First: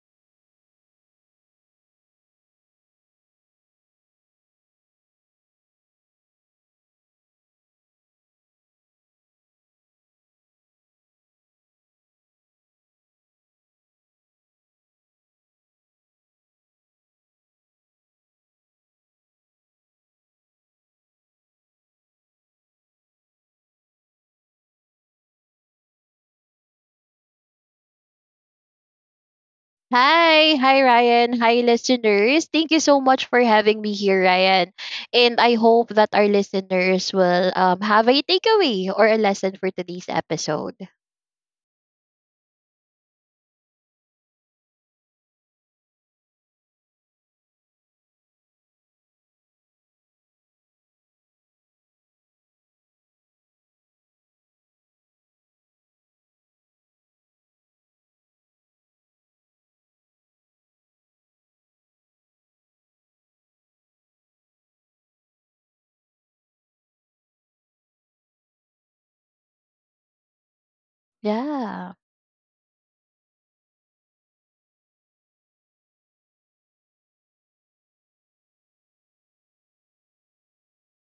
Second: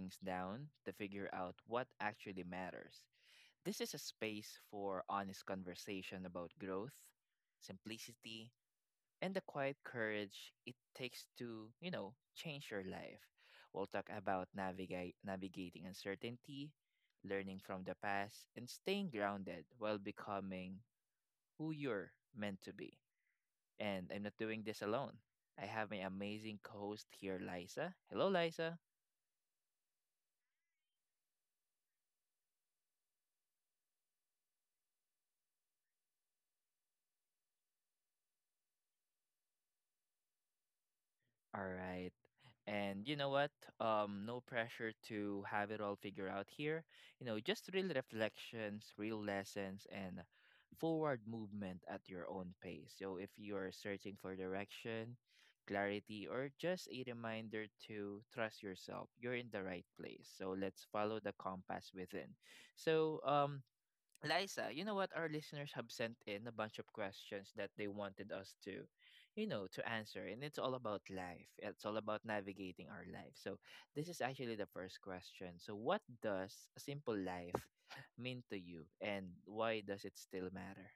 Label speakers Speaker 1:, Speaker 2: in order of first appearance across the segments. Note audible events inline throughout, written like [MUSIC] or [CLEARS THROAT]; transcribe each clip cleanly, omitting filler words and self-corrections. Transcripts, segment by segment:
Speaker 1: things down to figure out what actually matters. This is a space for honest conversation about growth, simplicity, and the quiet courage it takes to, change your life. We'll talk about navigating uncertainty, learning from the past, and staying grounded while becoming who you're meant to be. And I'm not doing this alone. I have my amazing co-host here, Liza. Hello, Liza.
Speaker 2: Hi, hi Ryan, hi listeners. Thank you so much for having me here, Ryan. And I hope that our listeners will have a takeaway or a lesson for today's episode.
Speaker 1: All right. And you know what? No pressure to have it all figured out here. Just real reflections, real lessons, and forward movement at your own pace. So if you're searching for direction, clarity, or just a reminder to trust yourself, you're in the right place. So let's follow the compass within. So Liza, you know what? Our listeners have sent in a bunch of questions that they wanted us to, to answer. And it's all about life. It's
Speaker 2: Yeah.
Speaker 1: all about navigating our life. So this is actually the first question. So what does a simple life mean to you? And why does it still matter?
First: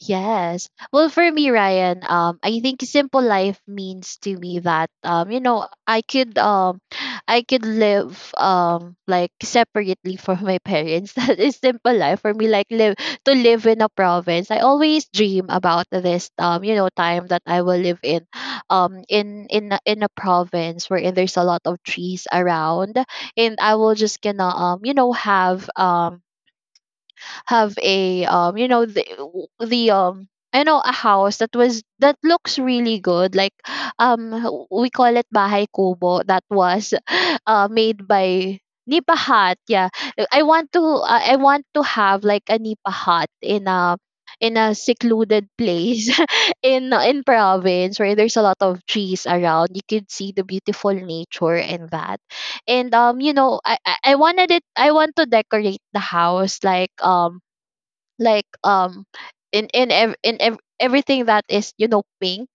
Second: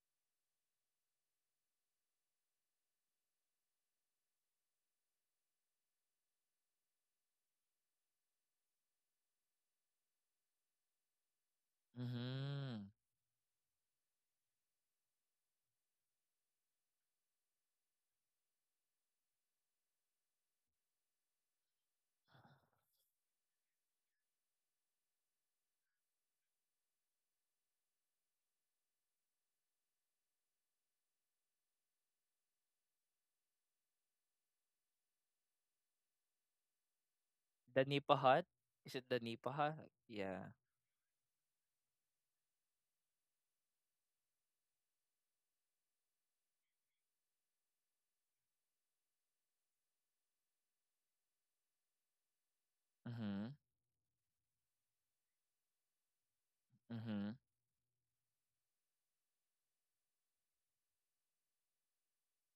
Speaker 2: Yes. Well, for me, Ryan, I think simple life means to me that I could [SIGHS] I could live like separately from my parents. [LAUGHS] That is simple life for me. Like
Speaker 1: Mm-hmm.
Speaker 2: live to live in a province. I always dream about this time that I will live in, in a province wherein there's a lot of trees around, and I will just gonna have have a you know the you know a house that was that looks really good, like um we call it bahay kubo that was [LAUGHS]
Speaker 1: The
Speaker 2: made
Speaker 1: Nipa Hut?
Speaker 2: by
Speaker 1: Is it
Speaker 2: nipa
Speaker 1: the Nipa
Speaker 2: hut,
Speaker 1: Hut?
Speaker 2: yeah.
Speaker 1: Yeah.
Speaker 2: I want to have like a nipa hut in a secluded place [LAUGHS] in province where there's a lot of trees around. You could see the beautiful nature, and that and you
Speaker 1: Mm-hmm.
Speaker 2: know I wanted it. I want to decorate the house like like um in everything that is you know pink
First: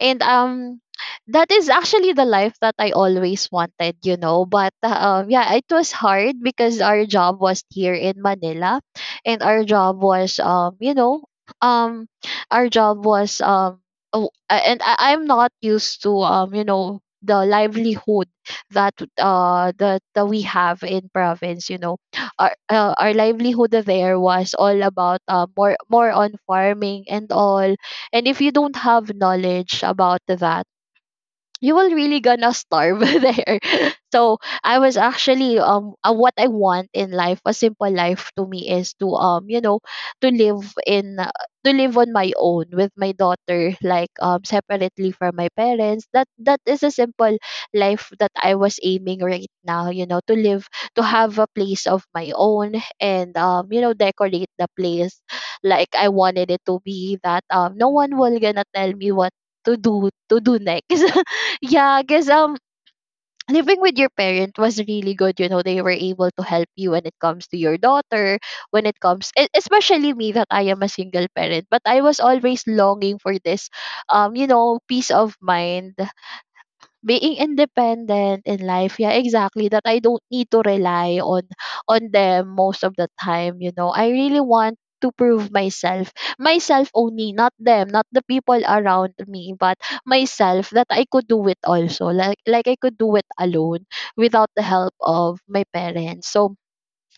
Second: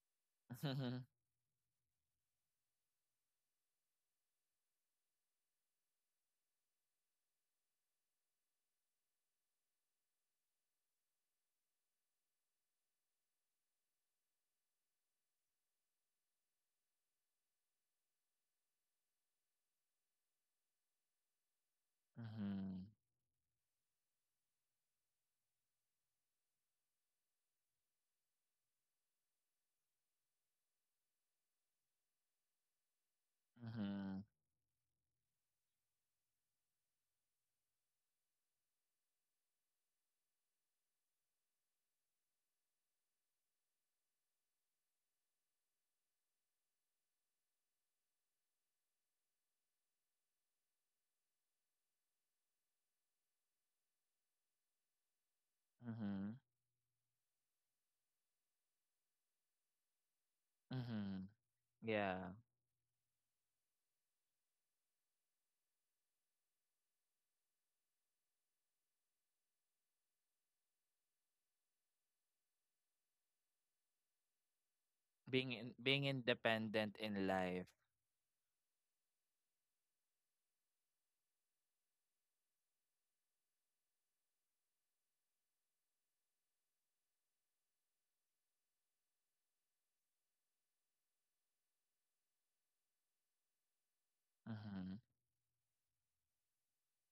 Speaker 2: and
Speaker 1: Mm-hmm. [LAUGHS]
Speaker 2: that is actually the life that I always wanted, you know. But yeah, it was hard because our job was here in Manila, and our job was um, our job was oh, I'm not used to the livelihood that we have in province, you know. Our
Speaker 1: Mm-hmm.
Speaker 2: our livelihood there was all about more on farming and all, and if you don't have knowledge about that, you will really gonna starve [LAUGHS] there.
Speaker 1: Mm-hmm.
Speaker 2: So I was actually what I want in life, a simple life to me, is to to live in to live on my own with my daughter, like separately from my parents. That is a simple life that I was aiming right now. You know, to live, to have a place of my own and decorate the place like
Speaker 1: Mm-hmm.
Speaker 2: I
Speaker 1: Mm-hmm.
Speaker 2: wanted it to be, that no one will gonna tell me what to do next. [LAUGHS]
Speaker 1: Mm-hmm.
Speaker 2: Yeah,
Speaker 1: Yeah.
Speaker 2: because living with your parent was really good. You know, they were able to help you when it comes to your daughter, when it comes, especially me, that I am a single parent. But I was always longing for this, peace of mind,
Speaker 1: Being independent in
Speaker 2: being
Speaker 1: life.
Speaker 2: independent in life, yeah, exactly. That I don't need to rely on them most of the time. You know, I really want to prove myself, myself only, not them, not the people around me, but myself, that I could do it also, like I could do it alone without the help
Speaker 1: Mhm.
Speaker 2: of my parents. So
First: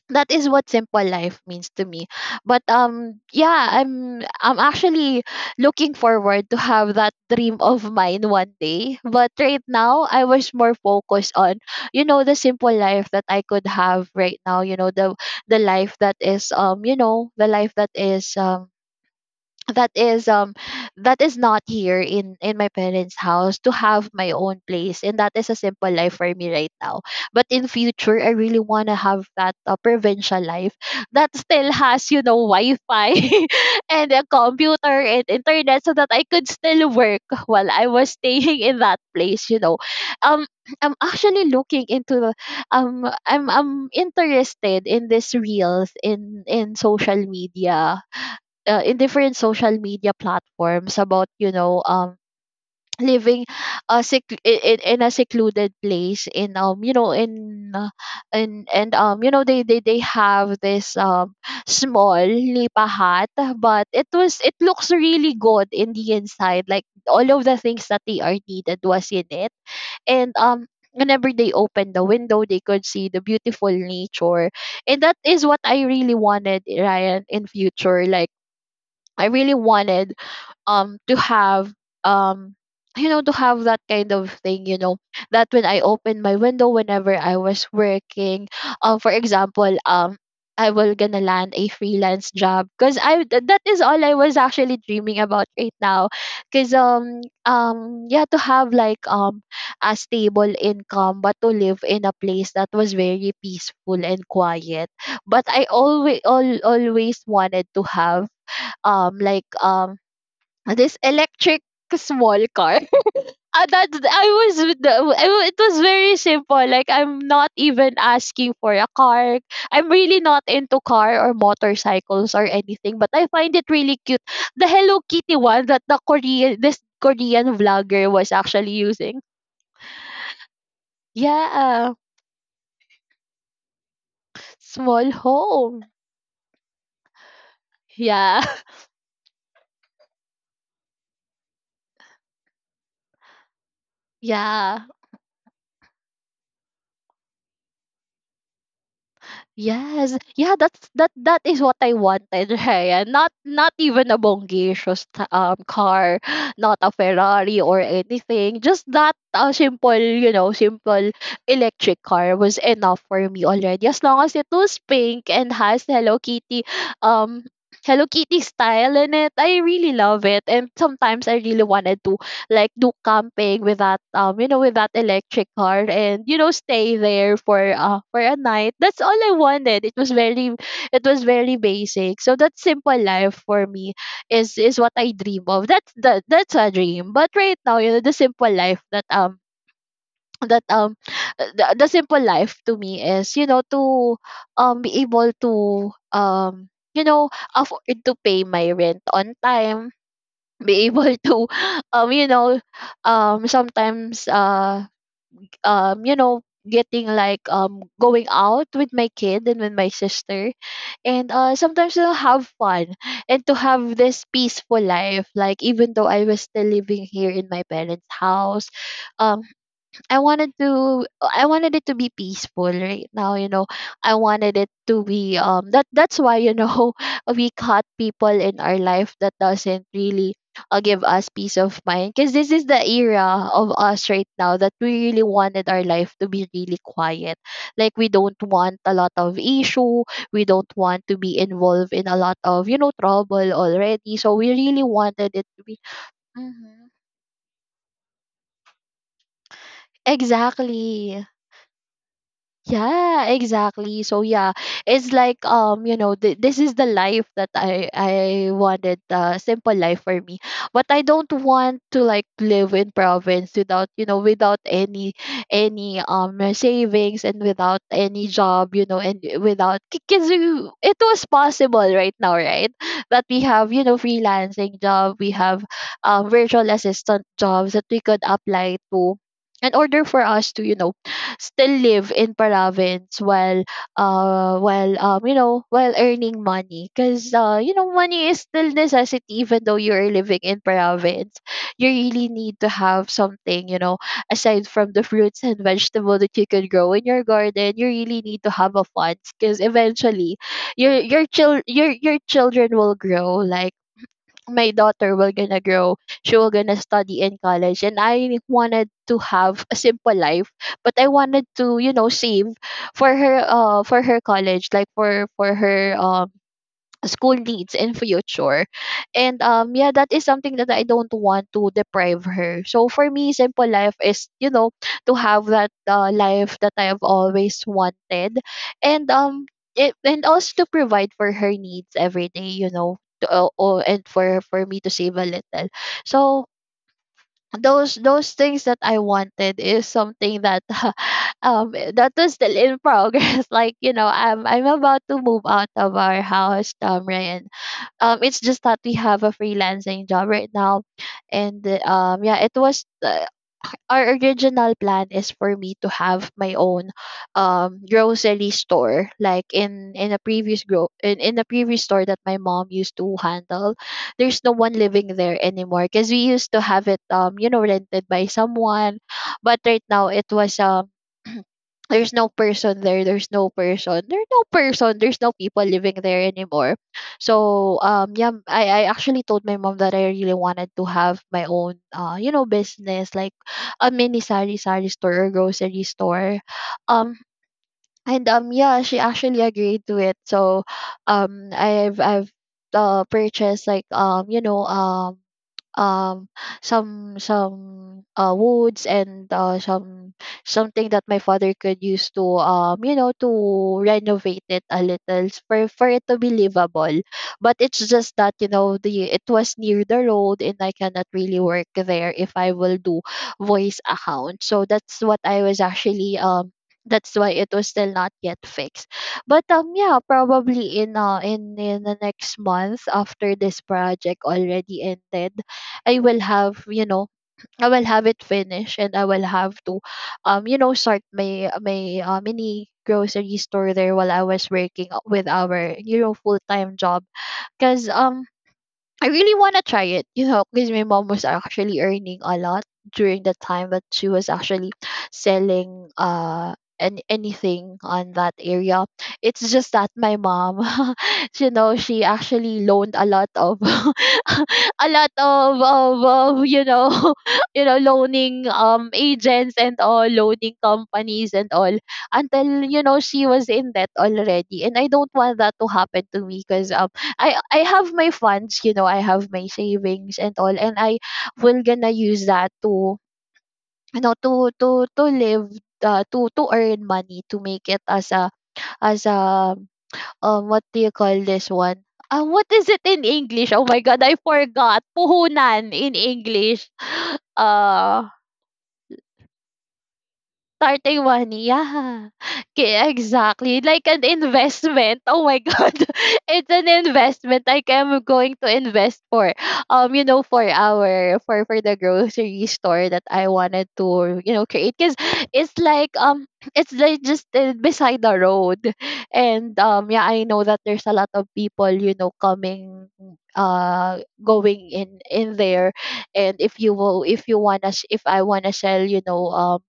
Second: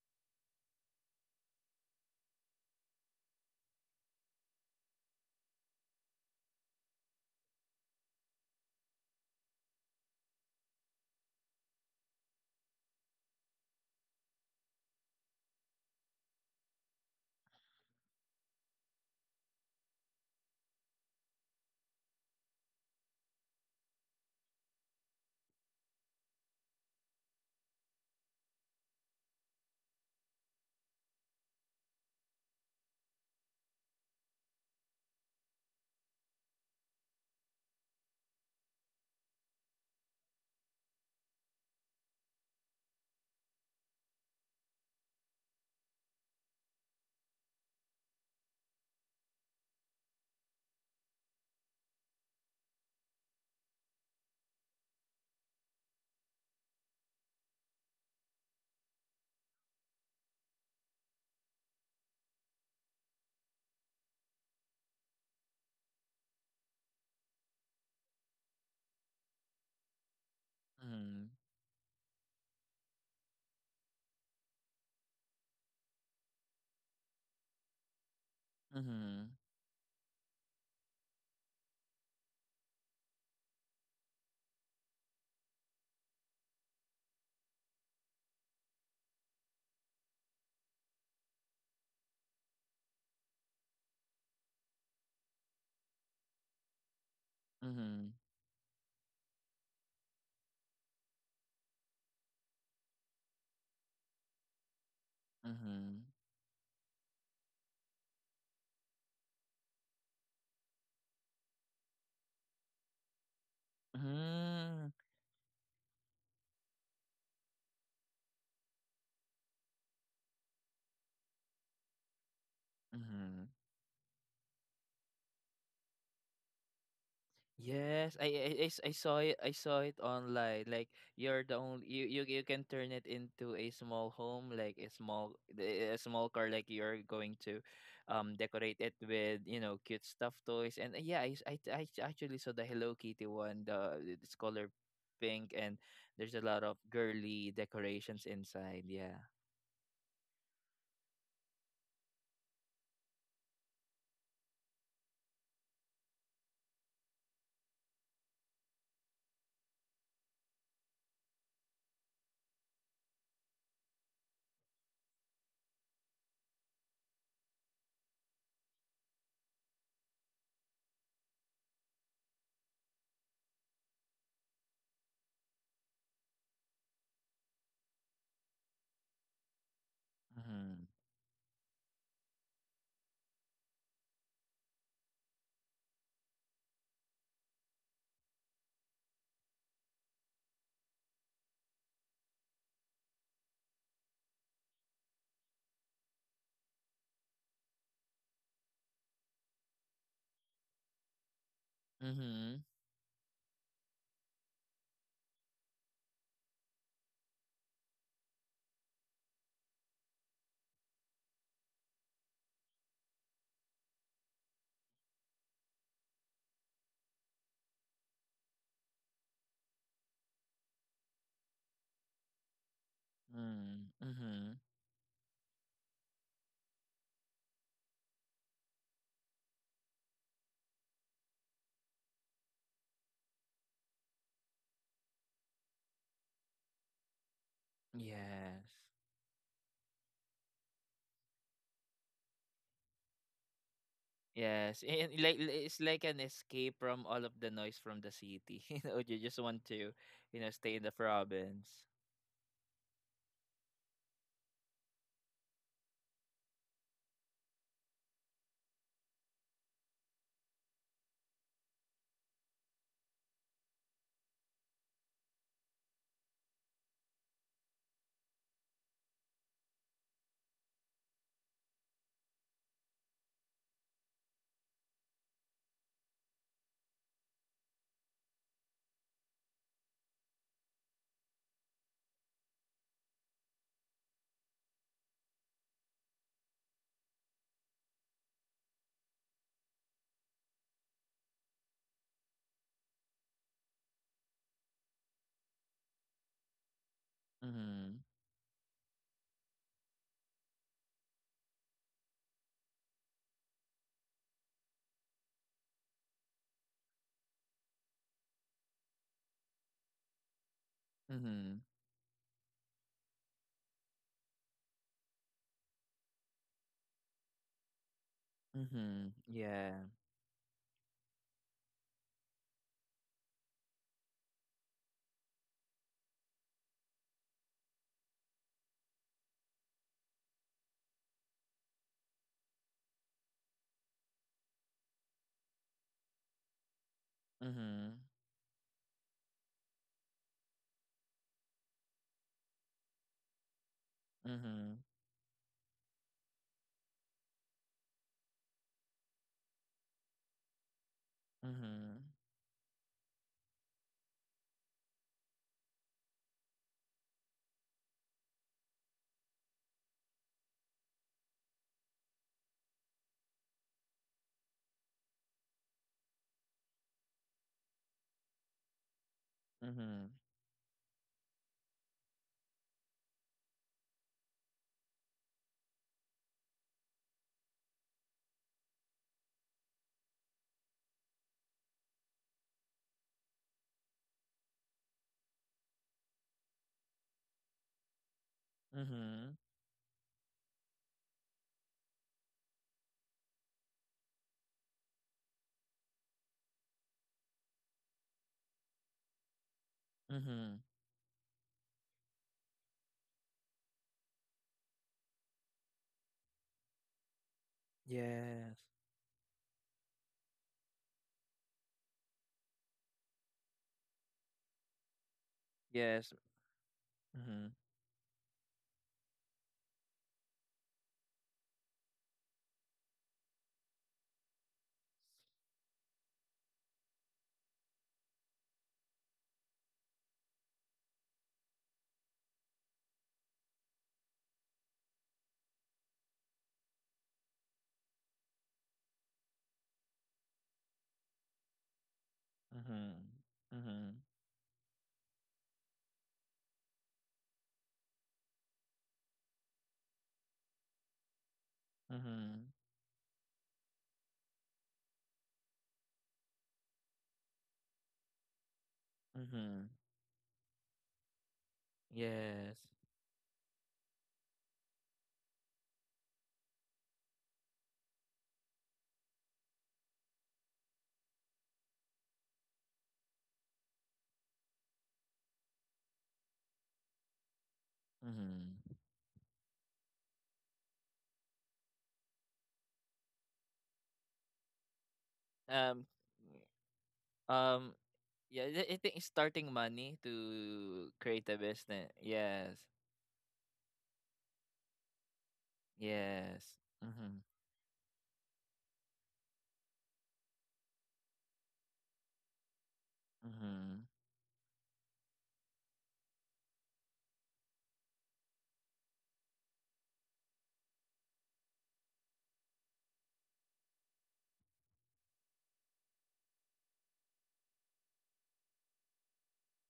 Speaker 2: that is what simple life means to me. But yeah, I'm actually looking forward to have that dream of mine one day. But right now, I was more focused on you know the simple life that I could have right now, you know, the life that is you know the life that is that is that is not here in my parents' house. To have my own place, and that is a simple life for me right now. But in future, I really want to have that provincial life that still has, you know, Wi-Fi [LAUGHS] and a computer and internet, so that I could still work while I was staying in that place, you know. um I'm actually looking into the- I'm interested in these reels in social media, in different social media platforms about, you know, [TSK] living a sec- in a secluded place in you know in and you know they have this small lipa hut, but it was, it looks really good in the inside, like all of the things that they are needed was in it. And whenever
Speaker 1: Mhm.
Speaker 2: they opened the window, they could see the beautiful nature, and that is what I really wanted, Ryan, in future. Like, I
Speaker 1: Mhm.
Speaker 2: really wanted to have um you know to have that kind of thing, you know, that when I open my window whenever I was working, for example, I will gonna land a freelance job, because that is all I was actually dreaming about right now. Because
Speaker 1: Mhm.
Speaker 2: yeah, to have like a stable income, but to live in a place that was very peaceful and quiet. But
Speaker 1: Mhm.
Speaker 2: always wanted to have um like um this electric small car. [LAUGHS] Uh, that I was with the,
Speaker 1: Mhm.
Speaker 2: I wa- it was very simple. Like, I'm not even asking for a car. I'm really not into car or motorcycles or anything, but I
Speaker 1: Mhm.
Speaker 2: find it really cute, the Hello Kitty one that the Korean vlogger
Speaker 1: Yes, I
Speaker 2: was
Speaker 1: I
Speaker 2: actually
Speaker 1: I s- I
Speaker 2: using.
Speaker 1: saw it. I saw it online. Like you're the only
Speaker 2: Yeah,
Speaker 1: you can turn it into a small home, like
Speaker 2: small home,
Speaker 1: a small car. Like you're going to,
Speaker 2: yeah.
Speaker 1: decorate it with cute stuffed toys. And yeah, I s- I t- I actually saw the Hello Kitty one. The It's color
Speaker 2: [LAUGHS] Yeah,
Speaker 1: pink, and there's a lot of girly decorations inside. Yeah.
Speaker 2: yes. Yeah, that's that is what I wanted, [LAUGHS] Rhea. Not even a bongacious car, [GASPS] not a Ferrari or anything. Just that simple, you know, simple electric car was enough for me already. As long as it was pink and has Hello Kitty um Hello Kitty style in it. I really love it. And sometimes I really wanted to like do camping with that with that electric car, and you know stay there for a night. That's all I wanted. It was very,
Speaker 1: Mm-hmm.
Speaker 2: it was very basic. So that simple life for me is what I dream of. That's that's a dream. But right now, you know, the simple life that um the simple life to me is, you know, to be able to you know afford to pay my rent on time, be able to [LAUGHS] you know
Speaker 1: Mm-hmm.
Speaker 2: sometimes you know getting like going out with my kid and with my sister, and sometimes to have fun, and to have this peaceful life, like even though I was still living here in my parents' house. um I wanted to, I wanted it to be peaceful right now, you know.
Speaker 1: Mm-hmm.
Speaker 2: I wanted
Speaker 1: Mm-hmm.
Speaker 2: it to be that, that's why, you know, [LAUGHS] we cut people in our life that doesn't really give us peace of mind, because this is the era of us right now, that we really wanted our life to be really quiet. Like, we don't want
Speaker 1: Yes.
Speaker 2: a lot of issue, we don't want to be involved in a lot of, you know, trouble already. So we really
Speaker 1: Yes, and
Speaker 2: wanted
Speaker 1: like
Speaker 2: it to be,
Speaker 1: it's like an escape
Speaker 2: mm-hmm,
Speaker 1: from all of the noise from the city. [LAUGHS] You know, you just want to, stay in the
Speaker 2: exactly.
Speaker 1: province.
Speaker 2: Yeah, exactly. So yeah, it's like this is the life that I wanted, simple life for me. But I don't want to like live in province without, you know, without any savings and without any job, you know, and without, because it was possible right now, right? That we have, you know, freelancing job, we have virtual assistant jobs that we could apply to, in order for us to, you know, still live in province while while earning money. Because you know money is still necessity even though you're living in province, you really need to have something, you know, aside from the fruits and vegetable that you can grow in your garden. You
Speaker 1: Mm-hmm.
Speaker 2: really need to have a fund, because eventually your your children will grow. Like, my daughter will gonna grow, she will gonna study in college, and I wanted to have a simple life, but I wanted
Speaker 1: Mm-hmm.
Speaker 2: to, you know, save for her, for her college, like for her school needs in future.
Speaker 1: Mm-hmm.
Speaker 2: And
Speaker 1: Yeah.
Speaker 2: yeah, that is something that I don't want to deprive her. So for me, simple life is, you know, to have that life that I have always wanted. And and also to provide for her needs every day, you know, to, and for me to save a little. So
Speaker 1: Mm-hmm.
Speaker 2: those things that I wanted is something that [LAUGHS] that is still in progress. [LAUGHS] Like, you know, I'm
Speaker 1: Mm-hmm.
Speaker 2: about to move out of our house, Ryan. It's just that we have a freelancing job right now, and
Speaker 1: Mm-hmm.
Speaker 2: yeah, it was our original plan is for me to have my own grocery store, like in a previous in a previous store that my mom used to handle. There's no one living there anymore, because we used to have it rented by someone. But right now
Speaker 1: Mm-hmm.
Speaker 2: it was there's no person there, there's no person, there's no people living there anymore. So yeah, I actually told my mom that I really wanted to have my own business, like a mini sari sari store or grocery store. um and yeah, she
Speaker 1: Mm-hmm.
Speaker 2: actually agreed to it. So I've purchased like um some woods and
Speaker 1: Mm-hmm.
Speaker 2: something that my father could use to to renovate it a little for it to be livable. But it's just that, you
Speaker 1: Yes.
Speaker 2: know, the it was near the road and I cannot really work there if I will do voice account. So that's what I was
Speaker 1: Yes.
Speaker 2: actually that's why it
Speaker 1: Mm-hmm.
Speaker 2: was still not yet fixed. But yeah, probably in in the next month, after this project already ended, I will have, I will have it finished, and I will have to start my my mini grocery store there while I was working with our, full time job. Cause I really want to try it, you know, because my mom was actually earning a lot
Speaker 1: Mm-hmm.
Speaker 2: during the time that
Speaker 1: Mm-hmm.
Speaker 2: she was actually selling an anything on that area. It's just that my mom, [LAUGHS] you know, she
Speaker 1: Mm-hmm.
Speaker 2: actually loaned a lot of [LAUGHS] a lot of you know, [LAUGHS] loaning agents
Speaker 1: Mm-hmm.
Speaker 2: and all, loaning companies and all,
Speaker 1: Yes.
Speaker 2: until, you know, she was in debt already. And I don't want that to happen to me because I have my funds, you know, I have my savings and all, and I will gonna use that to, you know, to live, to earn money, to make it as a
Speaker 1: Mm-hmm.
Speaker 2: as a what do you call this one? What is it in English? Oh my god, I forgot. Puhunan
Speaker 1: Um.
Speaker 2: in English. [GASPS] [SIGHS]
Speaker 1: Um.
Speaker 2: Uh
Speaker 1: Yeah, I think starting money to
Speaker 2: Starting
Speaker 1: create a
Speaker 2: money,
Speaker 1: business.
Speaker 2: yeah.
Speaker 1: Yes.
Speaker 2: K, exactly. Like an investment. Oh my [LAUGHS] god. It's
Speaker 1: Yes.
Speaker 2: an
Speaker 1: Mhm.
Speaker 2: investment. Like I'm going to invest for you know, for our for the grocery store that I wanted
Speaker 1: Mhm.
Speaker 2: to, you know, create. Cause it's like um it's like just beside the road. And yeah, I know that there's a lot of people, you know, coming going in there. And if you will if I wanna sell, you know,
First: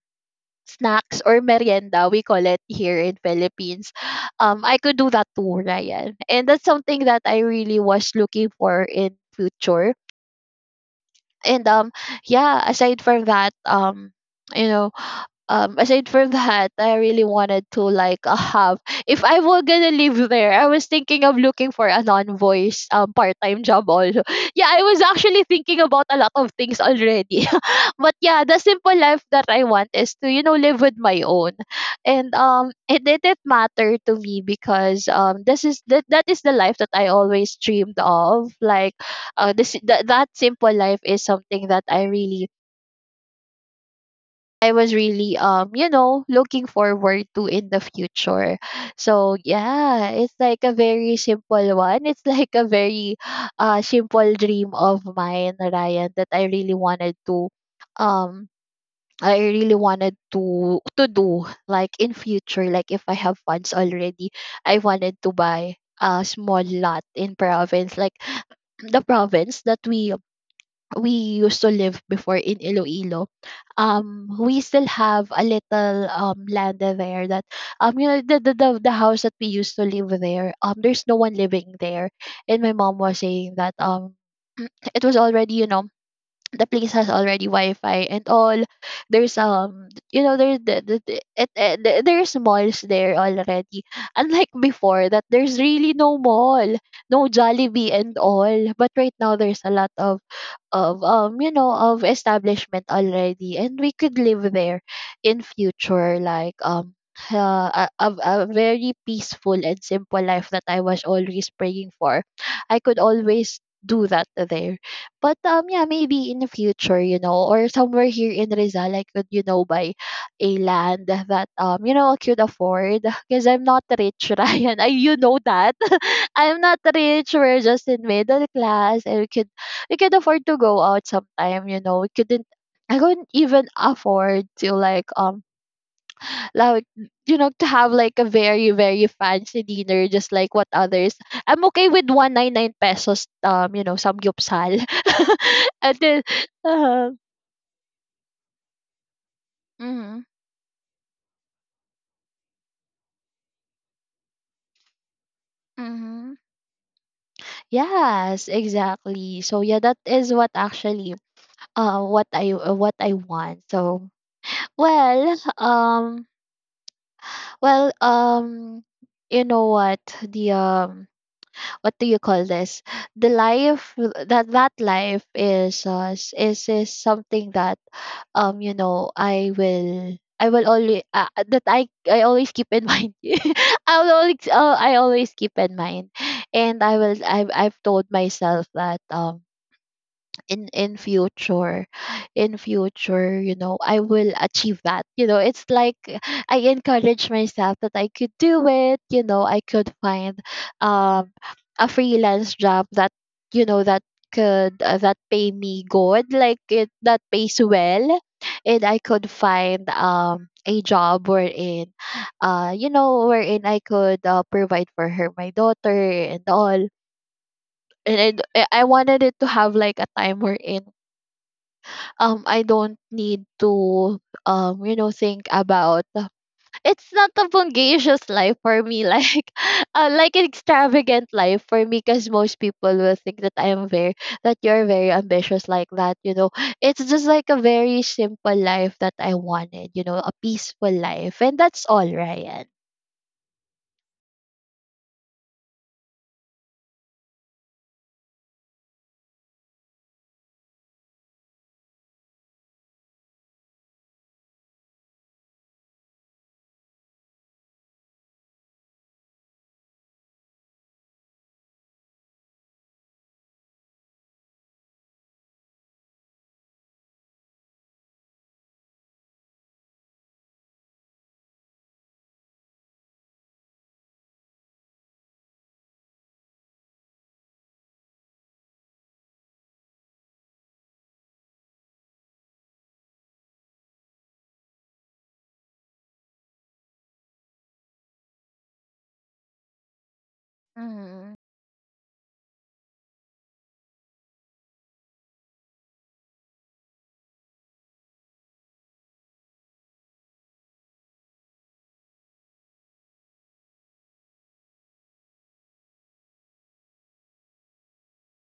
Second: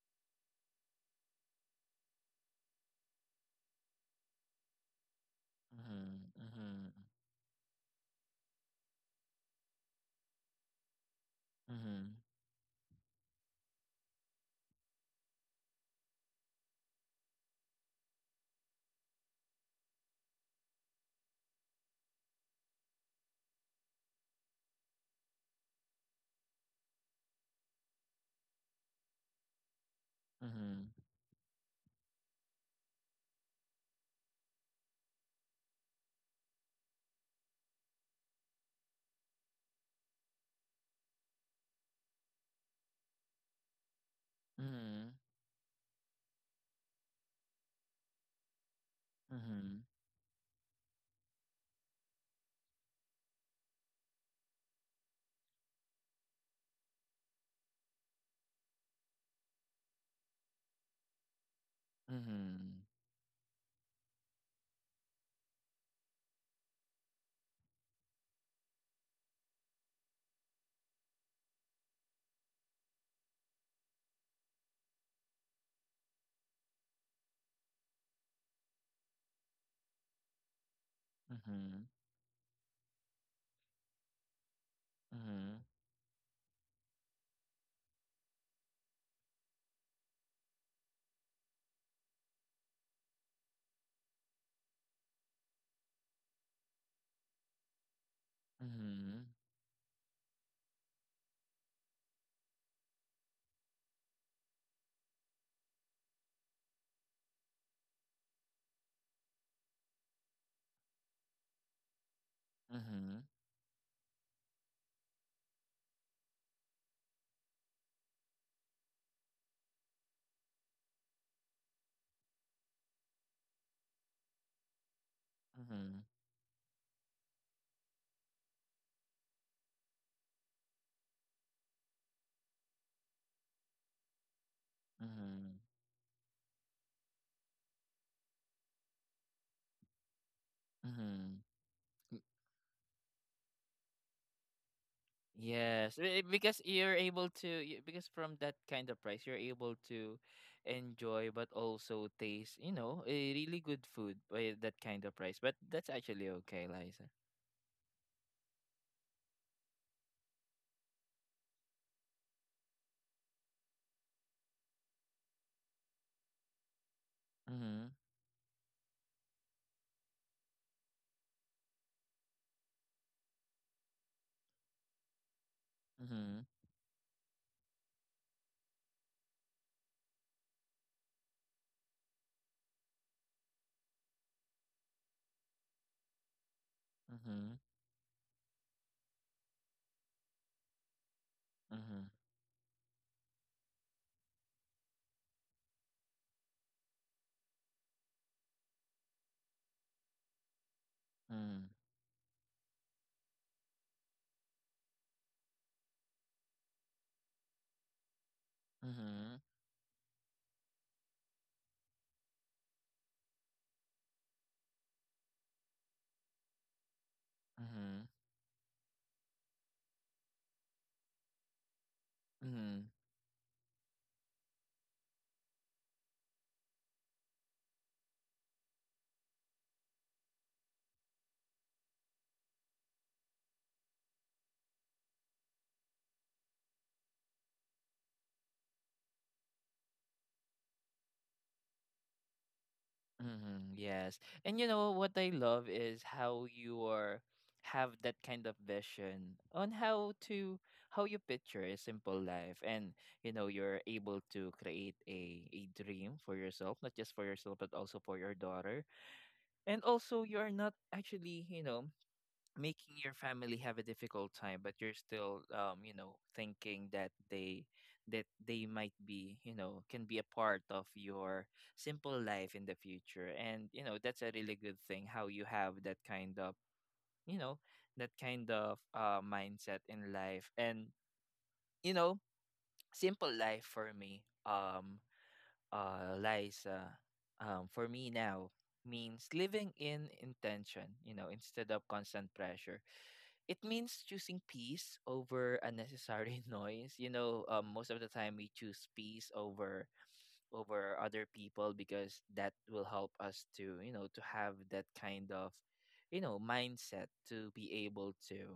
Speaker 2: snacks or merienda, we call it here in Philippines. I could do that too, Ryan, and that's
Speaker 1: Mhm.
Speaker 2: something that I really was looking for in future. And
Speaker 1: Mhm.
Speaker 2: yeah, aside from that, you know aside from that, I really wanted to like, have, if I were gonna live there, I was thinking of looking for a non-voice part-time job also. [LAUGHS] Yeah, I was actually thinking about a lot of things already. [LAUGHS] But yeah, the simple life that I want is to, you know, live with my own. And it didn't matter to me because this is that that is the life that I always dreamed of. Like this that simple life is something that I really, I was
Speaker 1: Mhm.
Speaker 2: really you know, looking forward to in the future. So
Speaker 1: Mhm.
Speaker 2: yeah, it's like a very simple one. It's [LAUGHS] like a very simple dream of mine, Ryan, that I really wanted to um I really wanted to do, like in future, like if I have funds already, I wanted to buy a small lot in province, like the province that we we used to live before in Iloilo. We still have a little land there that, you know, the house that we used to live there, there's no one living
Speaker 1: Mhm.
Speaker 2: there. And my mom was saying that [CLEARS THROAT] it was already,
Speaker 1: Mhm.
Speaker 2: you know, the place has already Wi-Fi and all. There's, you know, there there's malls there already. Unlike before, that there's really no mall, no Jollibee and all. But right
Speaker 1: Mhm.
Speaker 2: now there's a lot of you know, of establishment already, and we could live there in future like a, a very peaceful and simple life that I was always praying for. I could
Speaker 1: Mhm.
Speaker 2: always do that there. But yeah, maybe in the future, you know, or somewhere here in Rizal, I could, you know, buy a land that, you know, I could afford. Because I'm not rich, [LAUGHS] Ryan. I you know
Speaker 1: Mhm. Mhm.
Speaker 2: that.
Speaker 1: Mhm.
Speaker 2: [LAUGHS] I'm not rich. We're just in middle class, and we could afford to go out sometime, you know. We couldn't I couldn't even afford to like
Speaker 1: Mhm.
Speaker 2: like to have like a very, very fancy dinner just like what others.
Speaker 1: Mhm.
Speaker 2: I'm okay with
Speaker 1: Mhm.
Speaker 2: 199 pesos you know, samgyupsal. [LAUGHS]
Speaker 1: Yes,
Speaker 2: And then
Speaker 1: because you're
Speaker 2: uh,
Speaker 1: able to, because from that kind of price, you're able to
Speaker 2: mhm.
Speaker 1: enjoy but also taste, a really good food by that kind of price. But that's actually
Speaker 2: Mm-hmm.
Speaker 1: okay, Liza.
Speaker 2: Yes, exactly. So yeah, that is what actually what I want. So well, [LAUGHS]
Speaker 1: Mm-hmm.
Speaker 2: well, you know what, the what do you call this, the life, that life is,
Speaker 1: Mm-hmm.
Speaker 2: is something that, you know, I will only, that I always keep in mind, [LAUGHS] I will always, I always keep in mind, and
Speaker 1: Mm-hmm.
Speaker 2: I've told myself that in future,
Speaker 1: Mm-hmm.
Speaker 2: in future, you know, I will achieve that. You know, it's like I encourage myself that I could do it. You know, I could find um
Speaker 1: Mm-hmm.
Speaker 2: a freelance job that, you know, that could, that pay me good, like it that pays well. And I could
Speaker 1: Mm-hmm.
Speaker 2: find a job wherein you know, wherein I could, provide for her, my daughter, and all.
Speaker 1: Mm-hmm.
Speaker 2: And I wanted it to have like a time wherein I
Speaker 1: Mm-hmm.
Speaker 2: don't need to you know, think about, it's not a bungacious life for me, [LAUGHS] like an extravagant life for me, because most people will think that I am very that you're very ambitious, like that, you know. It's just like a very simple life that I wanted, you know, a peaceful life, and that's all, Ryan.
Speaker 1: Hmm, yes. And you know what I love is how you are have that kind of vision on how you picture a simple life. And you know, you're able to create a dream for yourself, not just for yourself but also for your daughter. And also you're not actually, you know, making your family have a difficult time, but you're still, you know, thinking that they, might be, you know, can be a part of your simple life in the future. And you know, that's a really good thing how you have that kind of, you know, that kind of mindset in life. And you know, simple life for me, Liza, for me now means living in intention, you know,
Speaker 2: Mm-hmm.
Speaker 1: instead of constant pressure. It means choosing peace over unnecessary [LAUGHS] noise. You know, most of the time we choose peace over other people, because that will help us to, you know, to have that kind of, you know, mindset to be able to,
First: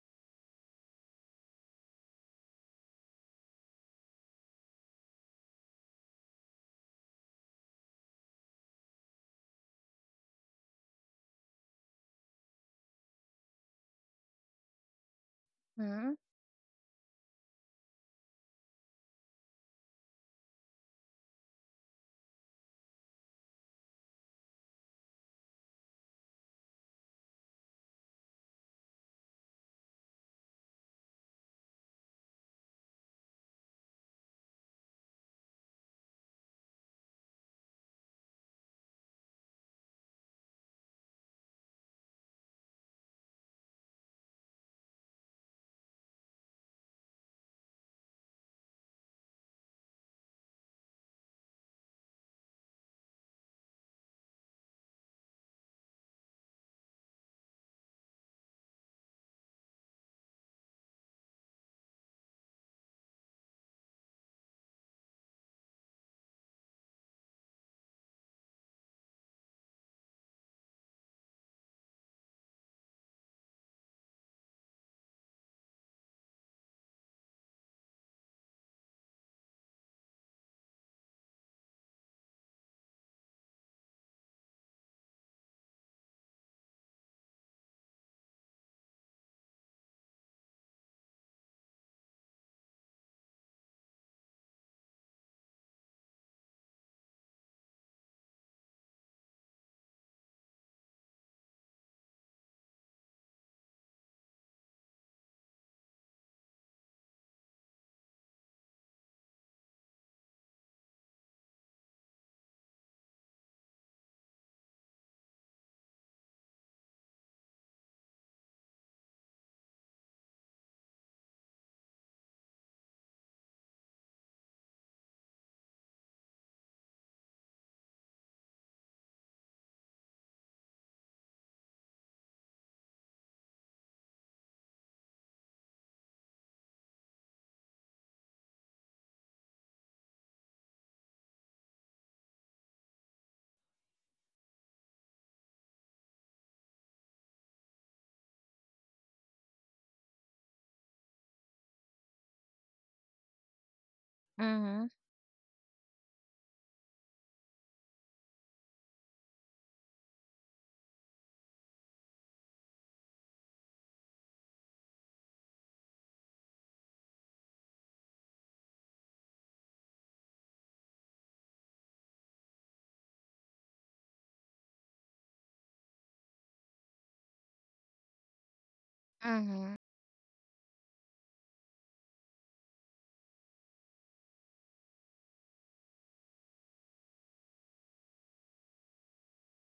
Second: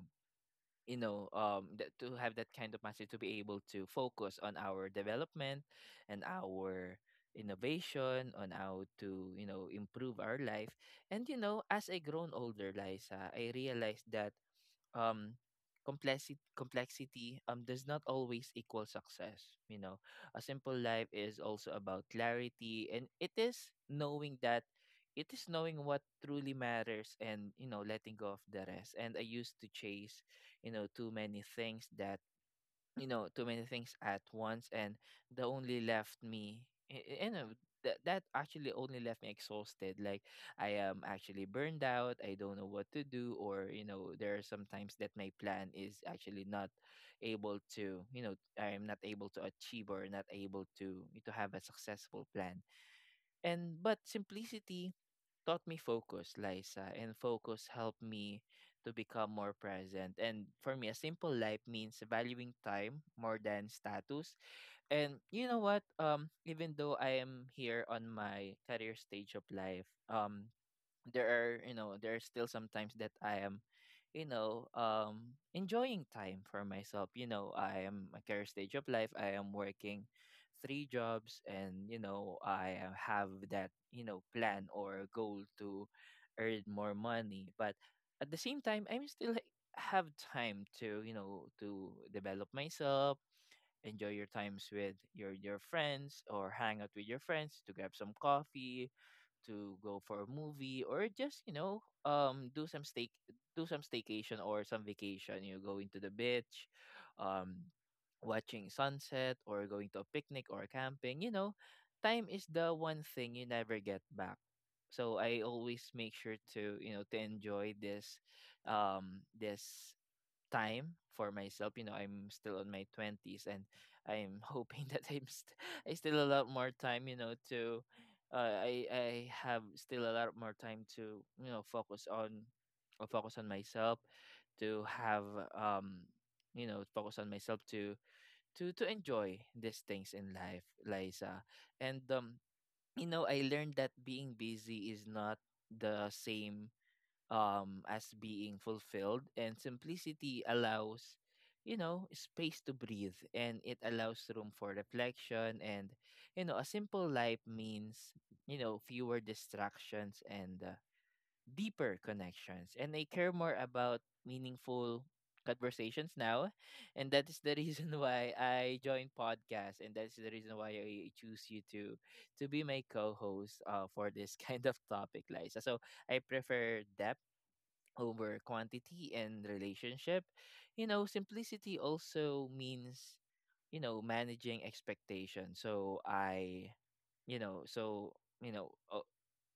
Speaker 1: you know, to have that kind of mindset to be able to focus on our development and our innovation on how to, you know, improve our life. And you know, as I grown older, Liza, I realized that um
Speaker 2: Mm-hmm.
Speaker 1: complexity does not always equal success. You know, a simple life is also about clarity, and it is knowing that, it is knowing what truly matters, and you know, letting go of the rest. And I used to chase, you know, too many things that, you know, too many things at once. And the only left me, you know, that actually only left me exhausted. Like, I am actually burned out. I don't know what to do, or you know, there are sometimes that my plan is actually not able to, you know, I'm not able to achieve or not able to have a successful plan. And but simplicity taught me focus, Liza, and focus helped me to become more present. And for me, a simple life means valuing time more than status. And you know what? Even though I am here on my career stage of life, there are still sometimes that I am, you know, enjoying time for myself. You know, I am a career stage of life. I am working three jobs, and you know, have that, you know, plan or goal to earn more money. But at the same time, I'm still have time to, you know, to develop myself. Enjoy your times with your friends or hang out with your friends to grab some coffee, to go for a movie, or just, you know, do some staycation or some vacation. You go into the beach, um watching sunset, or going to a picnic or camping. You know, time is the one thing you never get back, so I always make sure to, you know, to enjoy this, um this time for myself. You know, I'm still on my 20s, and I'm hoping [LAUGHS] that I still a lot more time, you know, to, I have still a lot more time to, you know, focus on, myself, to have, um you know, focus on myself to to enjoy these things in life, Liza. And you know, I learned that being busy is not the same as being fulfilled, and simplicity allows, you know, space to breathe, and it allows room for
Speaker 2: Mm-hmm.
Speaker 1: reflection. And you know, a simple life means, you know, fewer distractions, and deeper connections. And I care more about meaningful conversations now, and that is the [LAUGHS] reason why I joined podcast, and that's the reason why I choose you to be my co-host, for this [LAUGHS] kind of topic, Liza. So I prefer depth over quantity and
Speaker 2: Mm-hmm.
Speaker 1: relationship. You know, simplicity also means, you know, managing expectations. So I, you know, so, you know, uh,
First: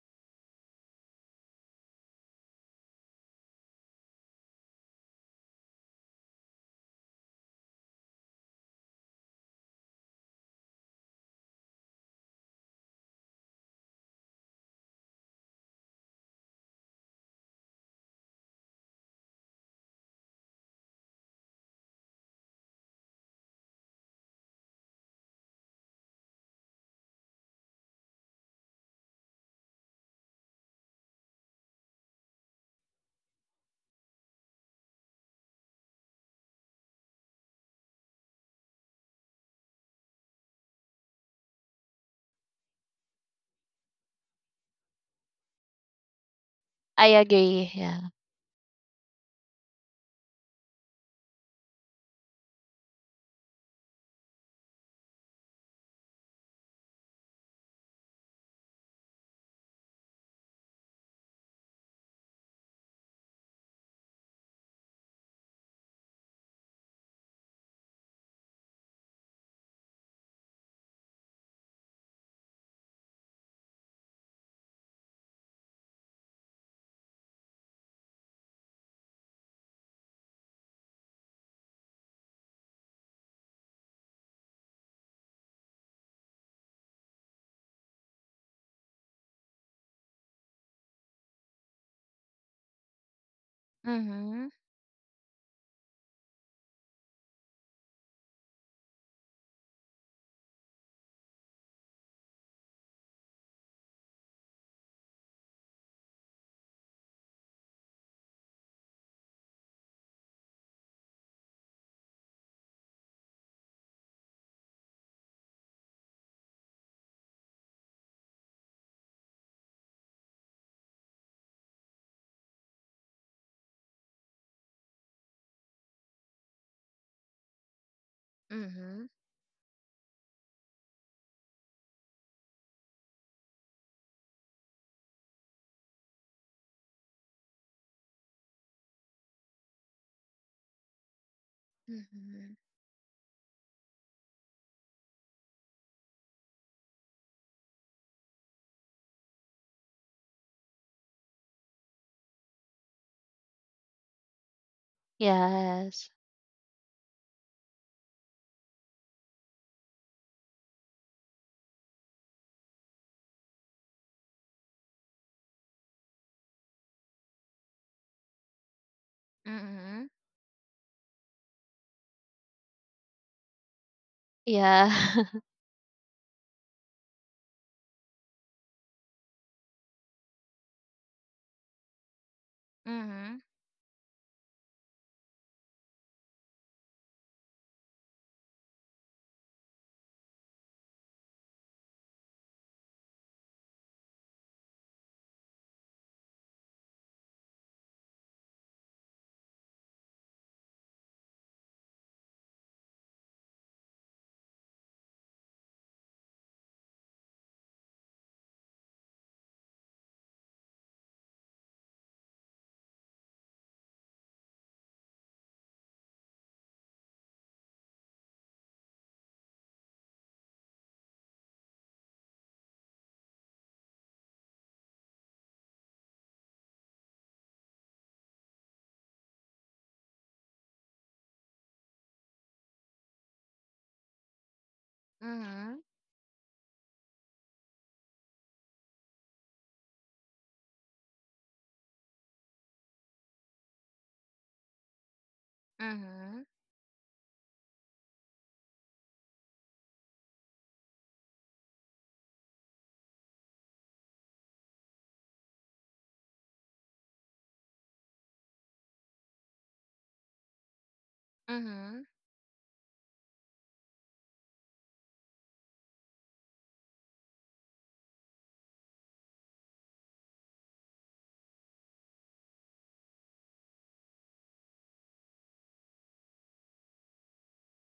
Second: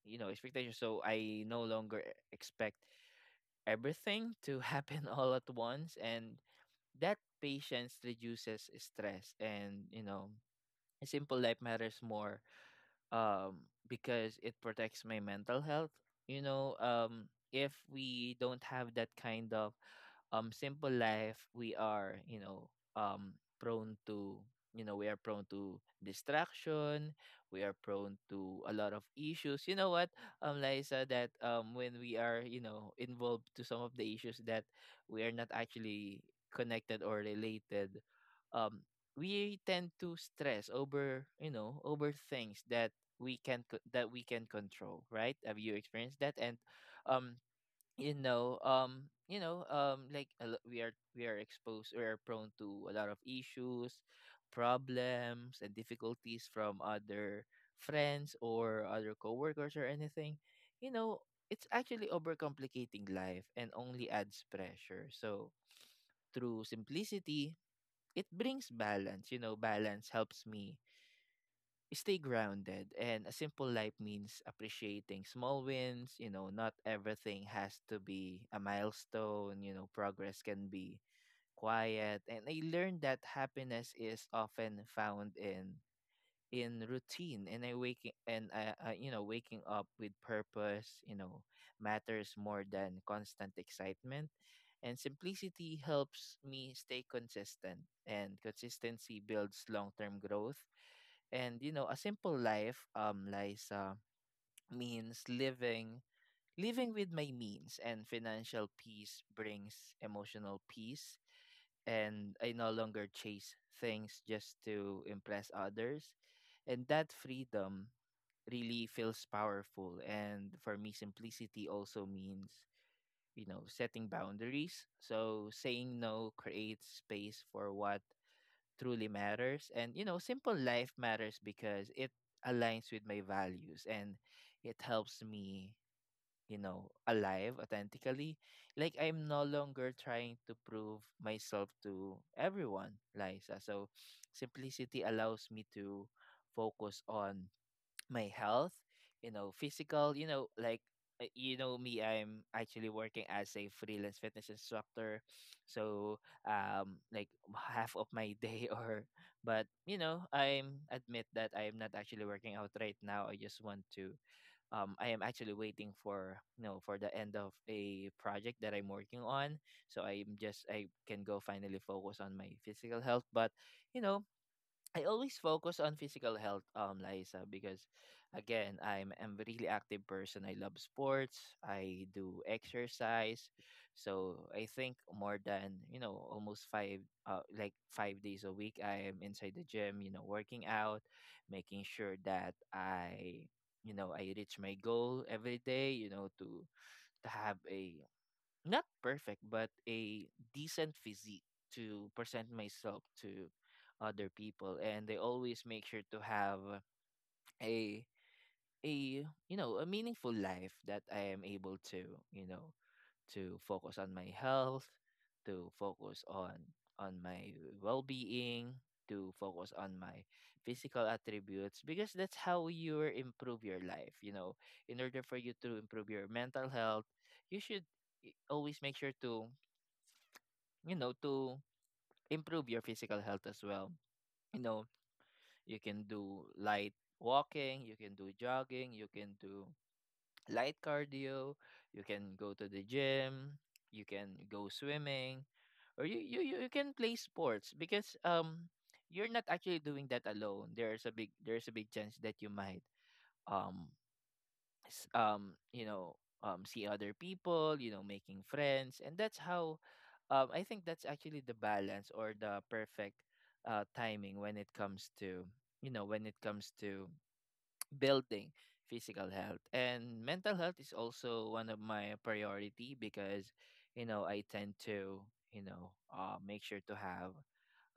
Speaker 1: you know, expectations. So I no longer expect everything to happen [LAUGHS] all at once. And that patience reduces stress, and you know, simple life matters more um because it protects my mental health. You know, if we don't have that kind of, simple life, we are, you know, um prone to, you know, we are prone to distraction. We are prone to a lot of issues, you know what, Liza, that, when we are, you know, involved to some of the issues that we are not actually connected or related, um we tend to stress over, you know, over things that we can that we can control, right? Have you experienced that? And
Speaker 2: I
Speaker 1: um
Speaker 2: agree, yeah.
Speaker 1: like, we are exposed. We are prone to a lot of issues, problems, and difficulties from other friends or other coworkers or anything. You know, it's actually overcomplicating life and only adds pressure. So through simplicity, it brings balance. You know, balance helps me stay grounded. And a simple life means appreciating small wins. You know, not everything has to be a milestone. You know, progress can be quiet. And I learned that happiness is often found in routine, and I, you know, waking up with purpose, you know, matters more than constant excitement.
Speaker 2: Mm-hmm.
Speaker 1: And simplicity helps me stay consistent, and consistency builds long term growth. And you know, a simple life, Liza, means living with my means, and financial peace brings emotional peace. And I no longer chase things just to impress others, and that freedom really feels powerful. And for me, simplicity also means, you know, setting boundaries. So saying no creates space for what
Speaker 2: Mm-hmm.
Speaker 1: truly matters. And you know, simple life matters because it aligns with my values, and it helps me, you know, alive authentically. Like, I'm no longer trying to prove myself to
Speaker 2: Mm-hmm.
Speaker 1: everyone, Liza. So simplicity allows me to focus on my health, you know, physical, you know, like, you know me, I'm actually working as a freelance fitness instructor.
Speaker 2: Yes.
Speaker 1: So, like half of my day [LAUGHS] or, but you know, I'm admit that I am not actually working out right now. I just want to I am actually waiting for, for the end of a project that I'm working on.
Speaker 2: Mm-hmm.
Speaker 1: So I can go finally focus on my physical health. But you know,
Speaker 2: Yeah.
Speaker 1: I always
Speaker 2: [LAUGHS]
Speaker 1: focus on physical health, Liza, because again, I'm a really active person. I love sports. I do
Speaker 2: Mhm.
Speaker 1: exercise, so I think more than, you know, almost five, like 5 days a week, I am inside the gym. You know, working out, making sure that I reach my goal every day. You know, to have a not perfect, but a decent physique to present myself to other people. And I always make sure to have a a you know a meaningful life that I am able to you know to focus on my health, to focus on my well-being, to focus on my physical attributes because that's how you improve your life. You know, in order for you to improve your mental health, you should always make sure to improve your physical health as well. You know, you
Speaker 2: Mhm.
Speaker 1: can do light walking, you can do jogging, you can do light cardio, you can go to the gym, you can go swimming, or you you
Speaker 2: Mhm.
Speaker 1: you you can play sports because you're not actually doing that alone. There's a big chance that you might um s- um you know see other people, making friends. And that's how, I think, that's actually the
Speaker 2: Mhm.
Speaker 1: balance or the perfect timing when it comes to, you know when it comes to building physical health. And mental health is also one of my priority because, I tend to, make sure to have,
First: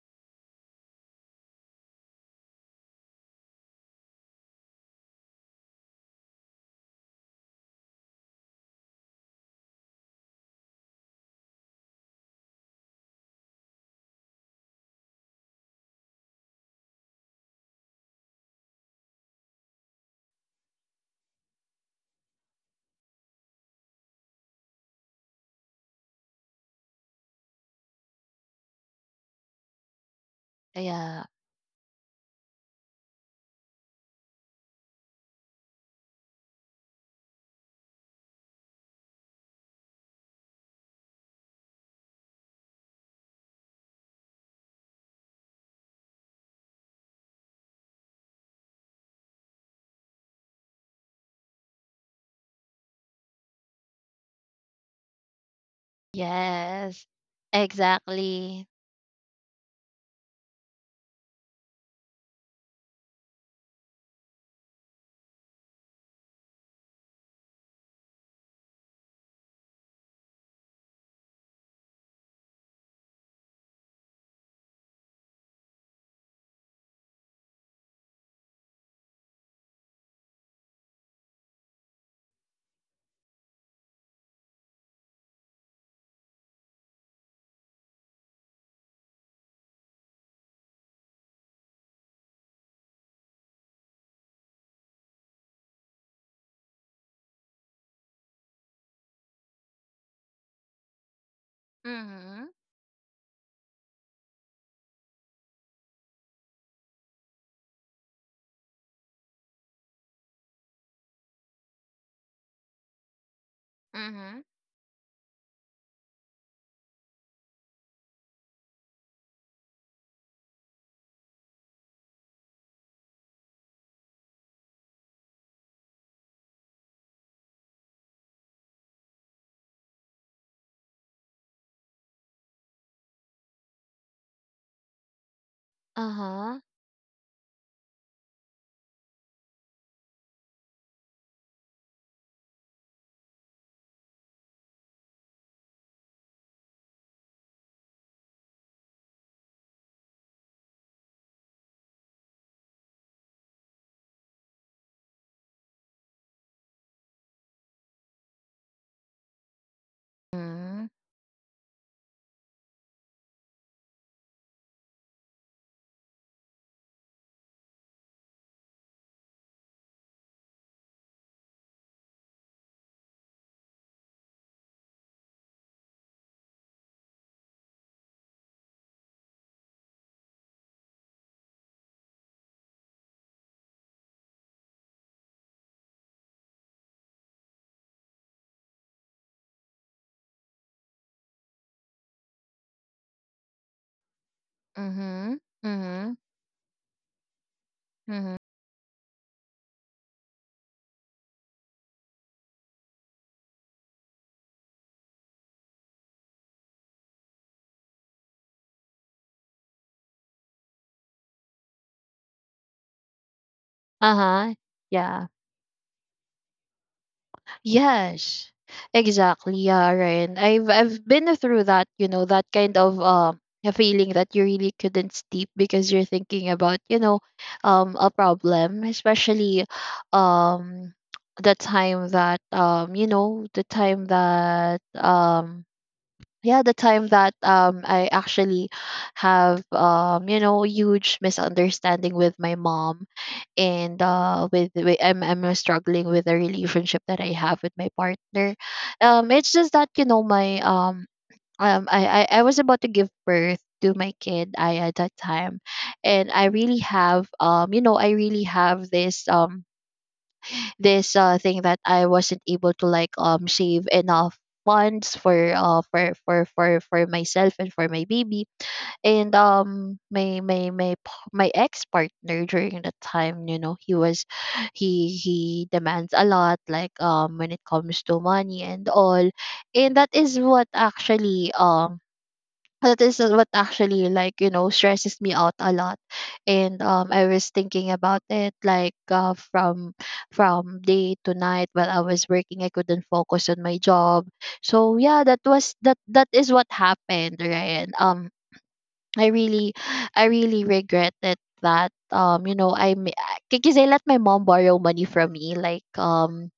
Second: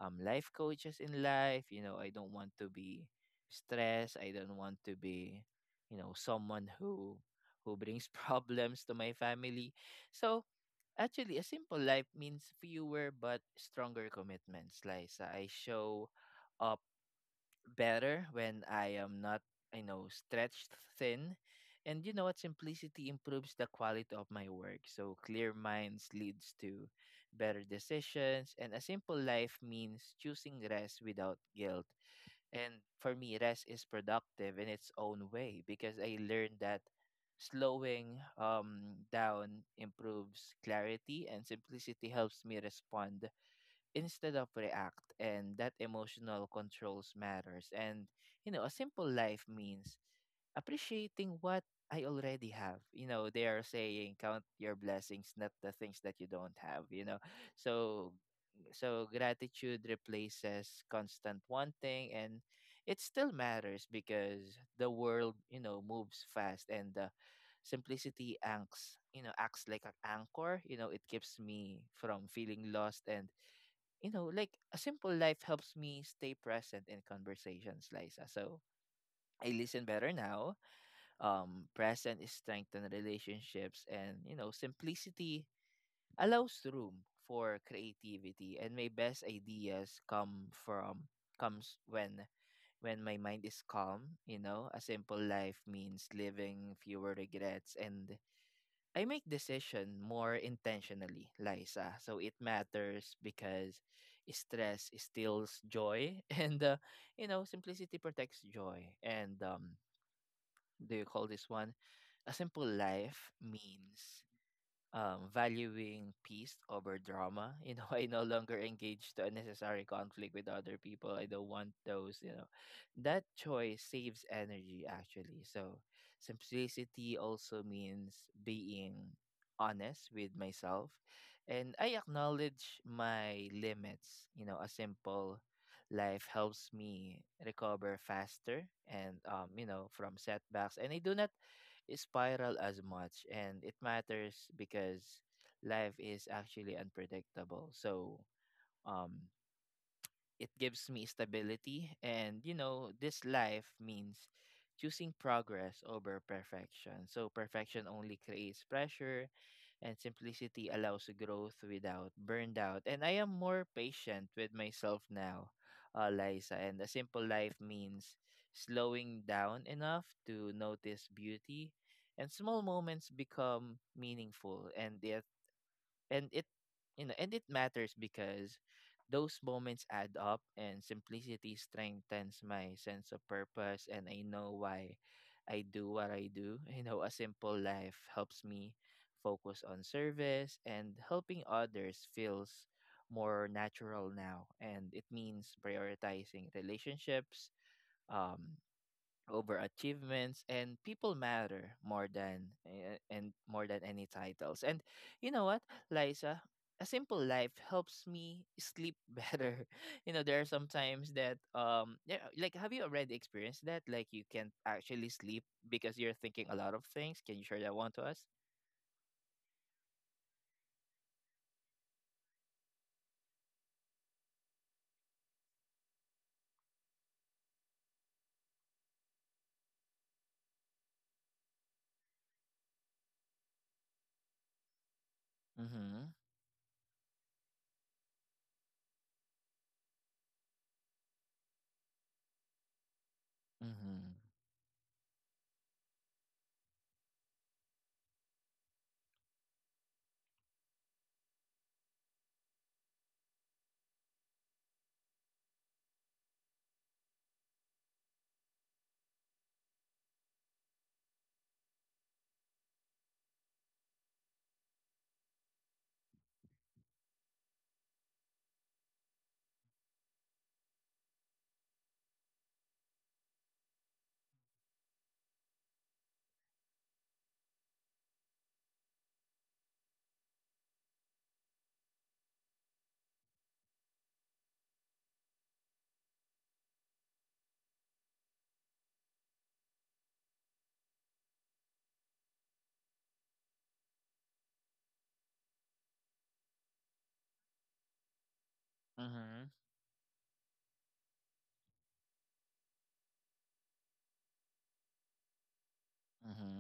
Speaker 1: life coaches in life. You know, I don't want to be stressed. I don't want to be someone who brings [LAUGHS] problems to my family. So actually, a simple life means fewer but stronger commitments, like I show up better when I am not, stretched thin. And you know what? Simplicity improves the quality of my work. So clear minds leads to better decisions. And a simple life means choosing rest
Speaker 2: Yeah.
Speaker 1: without guilt. And for me, rest is productive in its own way, because I learned that slowing down improves clarity, and simplicity helps me respond instead of react, and that emotional controls matters. And a simple life means appreciating what I already have. You know, they are saying count your blessings, not the things that you don't have, you
Speaker 2: Yes.
Speaker 1: know. So
Speaker 2: Exactly.
Speaker 1: so gratitude replaces constant wanting, and it still matters because the world, you know, moves fast. And the simplicity anchors, you know, acts like an anchor. You know, it keeps me from feeling lost. And like, a simple life helps me stay present in conversations, Liza. So I listen better now. Present is strengthen relationships, and you know, simplicity allows room for creativity. And my best ideas comes when my mind is calm. You know, a simple life means living fewer regrets, and I make decision more intentionally, Liza. So it
Speaker 2: Mhm.
Speaker 1: matters because stress steals joy, [LAUGHS] and simplicity protects joy. And do you call this one, a simple life means,
Speaker 2: Mhm.
Speaker 1: valuing peace over drama. You know, [LAUGHS] I no longer engage to unnecessary conflict with other people. I don't want those, you know. That choice saves energy, actually. So, simplicity also means being honest with myself. And I acknowledge my limits. You know, a simple life
Speaker 2: Uh-huh.
Speaker 1: helps me recover faster, and from setbacks, and I do not spiral as much. And it matters because life is actually unpredictable. So um it gives me stability. And you know, this life means choosing progress over perfection. So perfection only creates pressure, and simplicity
Speaker 2: Mhm.
Speaker 1: allows growth without burnout. And I am more patient with myself now, Liza. And a simple life means slowing down enough to notice beauty, and small moments become meaningful. And the and it you know and it matters because those moments add up. And simplicity strengthens my sense of purpose, and I know why I do what I do. You know, a simple life helps me focus on service, and helping others feels more natural now. And it
Speaker 2: Mhm.
Speaker 1: means
Speaker 2: Mhm.
Speaker 1: prioritizing relationships,
Speaker 2: Mhm.
Speaker 1: um over achievements, and people matter more than eh, and more than any titles. And you know what, Liza, a simple life helps me sleep [LAUGHS] better. You know, there are some times that, yeah, like, have you already experienced that, like you can't
Speaker 2: Uh-huh.
Speaker 1: actually
Speaker 2: Yeah.
Speaker 1: sleep because you're thinking a lot of things? Can you share that one to us?
Speaker 2: Yes, exactly. Yeah, Ryan. I've been through that, you know, that kind of, a feeling that you really couldn't sleep because you're thinking about, you know, a problem, especially um the time that
Speaker 1: Mm-hmm.
Speaker 2: yeah, the time that I actually have, you know, huge misunderstanding with my mom, and
Speaker 1: Mm-hmm.
Speaker 2: with, I'm, struggling with the relationship that I have with my partner. It's just that, you know, my I was about to give birth to my kid I at that time, and I really have, you know, I really have this thing that I wasn't able to like save enough funds for for myself and for my baby. And my ex partner during that time, you know, he demands a lot, like when it comes to money and all. And that is what actually that is what actually, like, you know, stresses me out a lot. And I was thinking about it, like, from day to night while I was working, I couldn't focus on my job. So yeah, that was that, that is what happened, right? I
Speaker 1: Mm-hmm.
Speaker 2: really, I really regretted that, you know, I because I let my mom borrow money from me, like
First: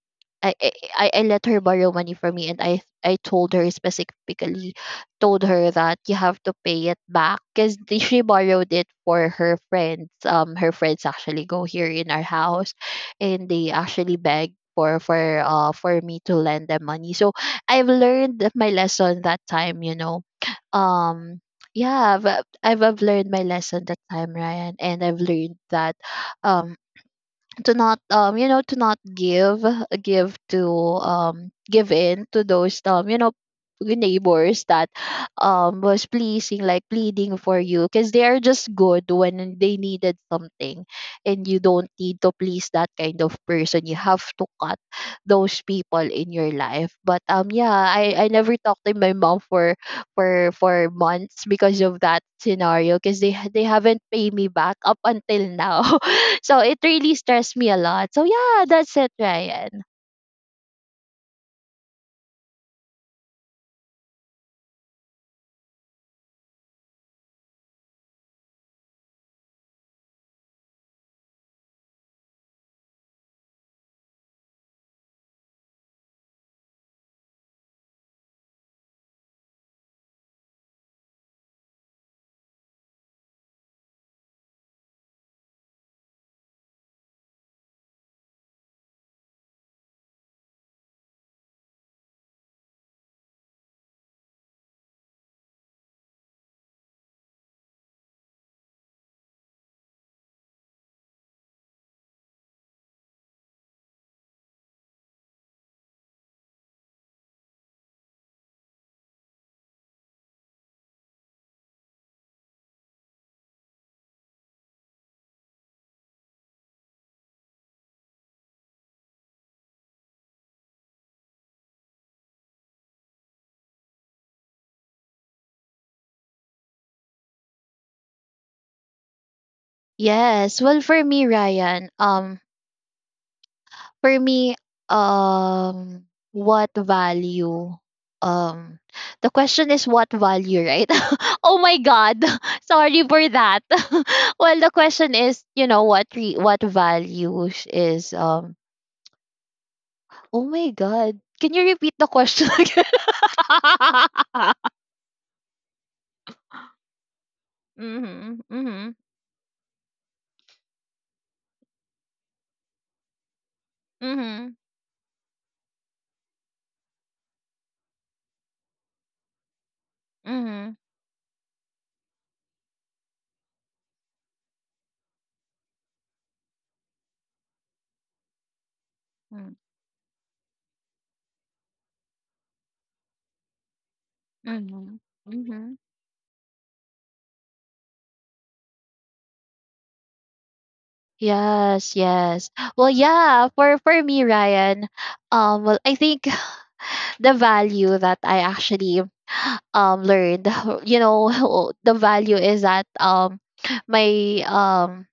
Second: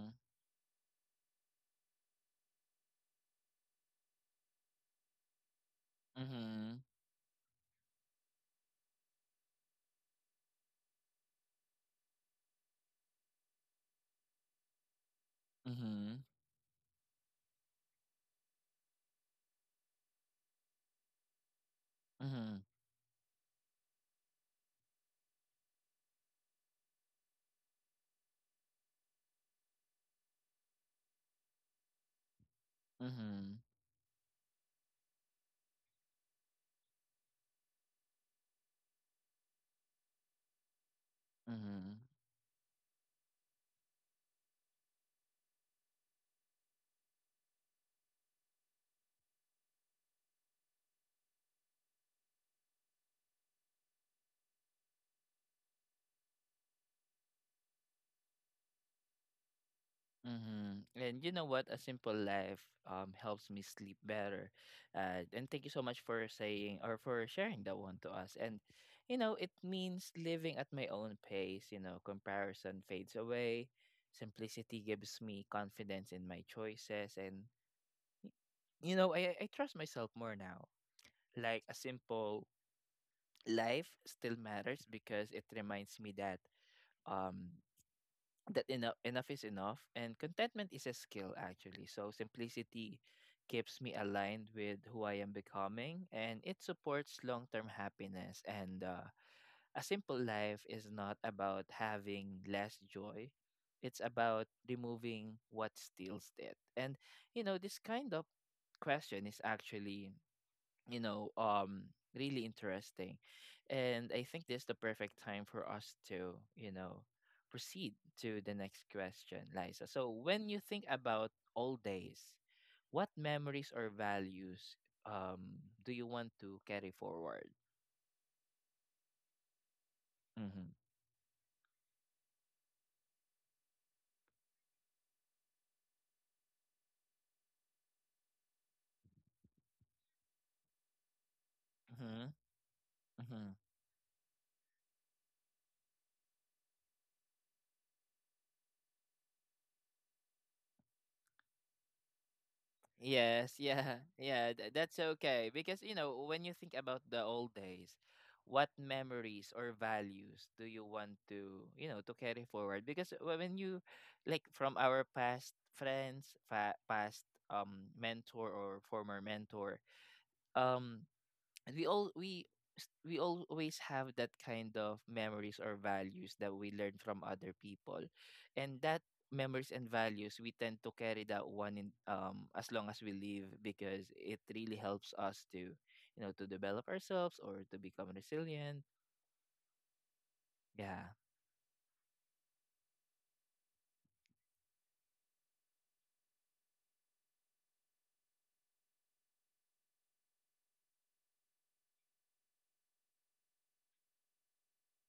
Speaker 2: I let her borrow money from me, and I told her specifically, told her that you have to
Speaker 1: Mm-hmm.
Speaker 2: pay it back because she borrowed it for her friends. Her friends actually go here in our house, and they actually beg for, for
Speaker 1: Mm-hmm.
Speaker 2: me to lend them money. So I've learned my lesson that time. You know, um. Yeah, I've,
Speaker 1: Mm-hmm.
Speaker 2: I've I've learned my lesson that time, Ryan, and I've learned that um to not you know to not give give to give in to those
Speaker 1: Mm-hmm.
Speaker 2: neighbors that was pleasing like pleading for you because they are just good when they needed something. And you don't
Speaker 1: Mm-hmm.
Speaker 2: need to please that kind of person. You have to cut those people in your life. But I never talked to my mom for for months because of that scenario because they haven't paid me back up until now. [LAUGHS] So it really stressed me a lot. So yeah, that's it, Ryan.
Speaker 1: Mhm. And you know what? A simple life helps me sleep better. And thank you so much for saying or for sharing that one to us. And you know, it means living at my own pace. You know, comparison fades away. Simplicity gives me confidence in my choices, and y- I trust myself more now. Like, a simple life still matters because it reminds me that, um enough is enough, and contentment is a skill actually. So simplicity keeps me aligned with who I am becoming, and it supports long-term happiness. And a simple life is not about having less joy, it's about removing what steals it. And you know, this kind of question is actually, you know um really interesting. And I think this is the perfect time for us to, proceed to the next question, Liza. So when you think about old days, what memories or values, um do you want to carry forward?
Speaker 2: Yes.
Speaker 1: Mm-hmm.
Speaker 2: Well, for me, Ryan, for me, um, what value? Um, the question is what value, right? [LAUGHS] Oh my God,
Speaker 1: Mm-hmm.
Speaker 2: [LAUGHS] sorry for
Speaker 1: Mm-hmm.
Speaker 2: that. [LAUGHS] Well, the question is, you know, what values is? Oh my God, can you repeat the question [LAUGHS] again?
Speaker 1: Yes, yeah, [LAUGHS] yeah,
Speaker 2: [LAUGHS]
Speaker 1: that's okay. Because, you know, when you think about the old days,
Speaker 2: Mhm,
Speaker 1: what
Speaker 2: mhm,
Speaker 1: memories or values do you want to, you know, to carry forward? Because when you, like,
Speaker 2: mhm,
Speaker 1: from our past friends, fa past mentor or former mentor, um, and we all we s- we always have that kind of memories or values that we learn from other people. And that
Speaker 2: mhm.
Speaker 1: memories and values, we tend to carry that one in, as long as we live, because it really
Speaker 2: Mm-hmm.
Speaker 1: helps us to,
Speaker 2: Mm-hmm.
Speaker 1: to develop ourselves or to become resilient. Yeah.
Speaker 2: Yes, yes. Well, yeah, for me, Ryan, well, I think [LAUGHS] [SIGHS] the value that I actually learned, [LAUGHS] you know, [LAUGHS] the value is that my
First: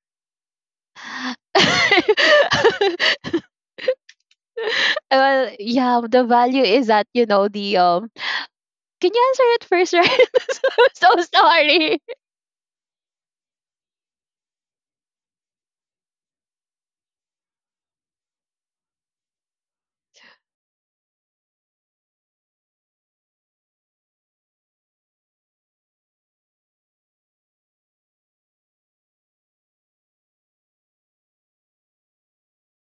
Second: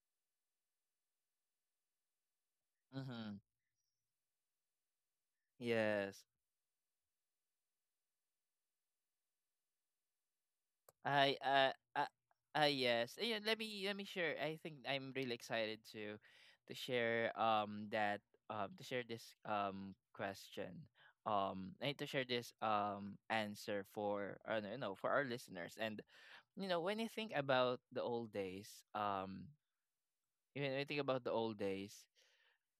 Speaker 1: Mm-hmm.
Speaker 2: [LAUGHS] Well, yeah,
Speaker 1: Yes.
Speaker 2: the value is that, you know, the can you answer it first, Ryan? [LAUGHS] So, so
Speaker 1: I
Speaker 2: sorry.
Speaker 1: Yes. Yeah, let me share. I think I'm really excited to share that to share this question, and to share this answer for, for our listeners. And you know, when you think about the old days, when you think about the old days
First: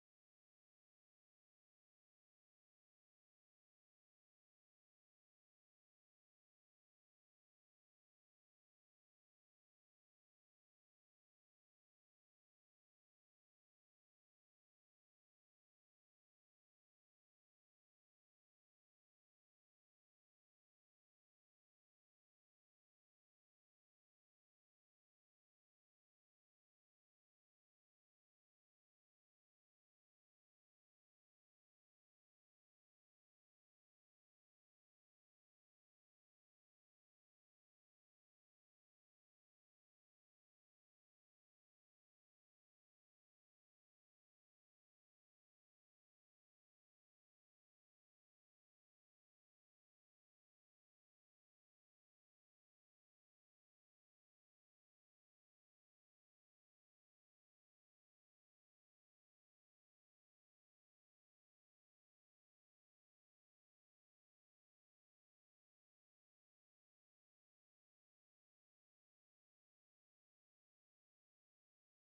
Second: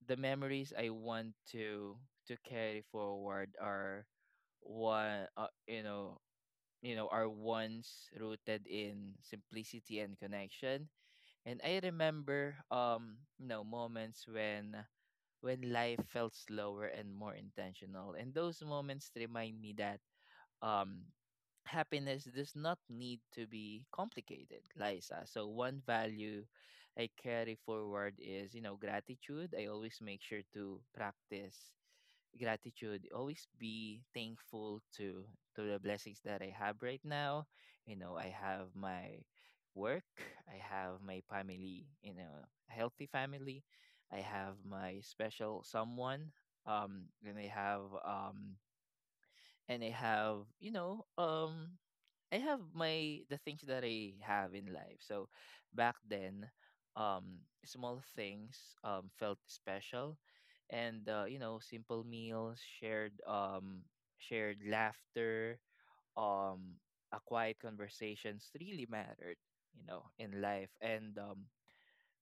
Speaker 1: the memories I want to carry forward are one, are once rooted in simplicity and connection. And I remember moments when life felt slower and more intentional. And those moments remind me that um happiness does not need to be complicated, Liza. So one value I carry forward is, you know, gratitude. I always make sure to practice gratitude, always be thankful to the blessings that I have right now. You know, I have my work, I have my family, you know, healthy family. I have my special someone, um and i have um and I have you know I have my the things that I have in life. So back then, small things felt special. And you know, simple meals, shared shared laughter, um, a quiet conversations really mattered, you know, in life. And um,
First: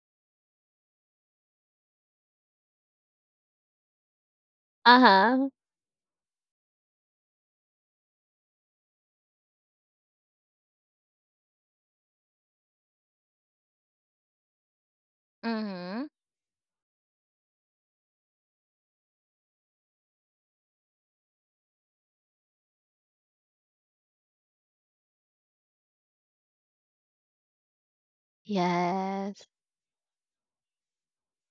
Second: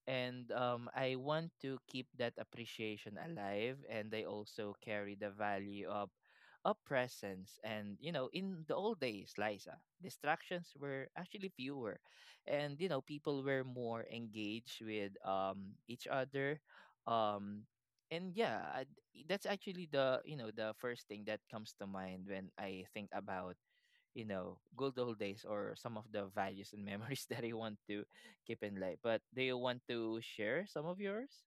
Speaker 1: and um, I want to keep that appreciation alive, and I also carry the
Speaker 2: Uh-huh.
Speaker 1: value of presence. And you know, in the old days, Liza, distractions were actually fewer, and you know, people were more engaged with
Speaker 2: Mm-hmm.
Speaker 1: each other. um. And yeah, that's actually the you know the first thing that comes to mind when I think about, good old days, or some of the values and memories [LAUGHS] that you want to keep in life. But do
Speaker 2: Yes.
Speaker 1: you want to share some of yours?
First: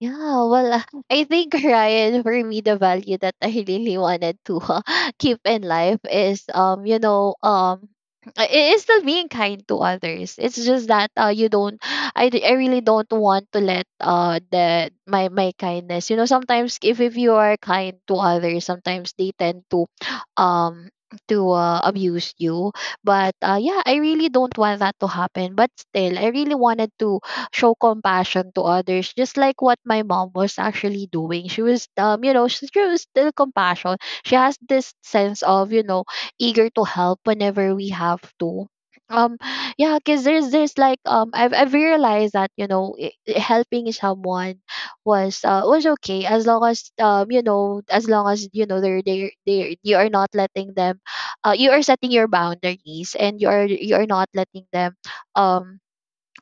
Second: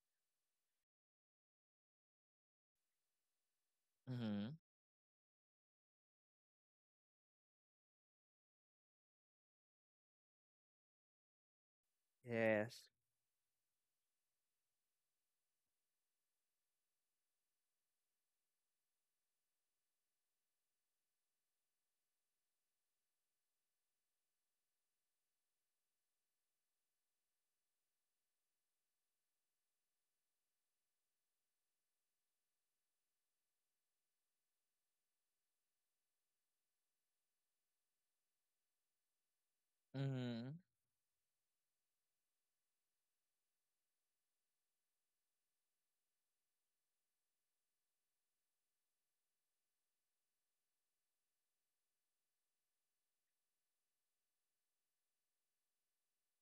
Speaker 2: Yeah, well, [LAUGHS] I think, Ryan, for me, the value that I really wanted
Speaker 1: Mm-hmm.
Speaker 2: to [LAUGHS] keep in life is, it is still being kind to others. It's just that you don't, [SIGHS] I really
Speaker 1: Yes.
Speaker 2: don't want to let the my kindness. You know, sometimes if you are kind to others, sometimes they tend to, [SNIFFS] um, to abuse you. But yeah, I really don't want that to happen. But still, I really wanted to show compassion to others, just like what my mom was actually doing. She was, you know, she was still compassion. She has this sense of, you know, eager to help whenever we have to. Um, yeah, cause
Speaker 1: Mm-hmm.
Speaker 2: there's like I've realized that you know helping someone was okay as long as you know as long as you know they're they you are not letting them you are setting your boundaries and you are not letting them um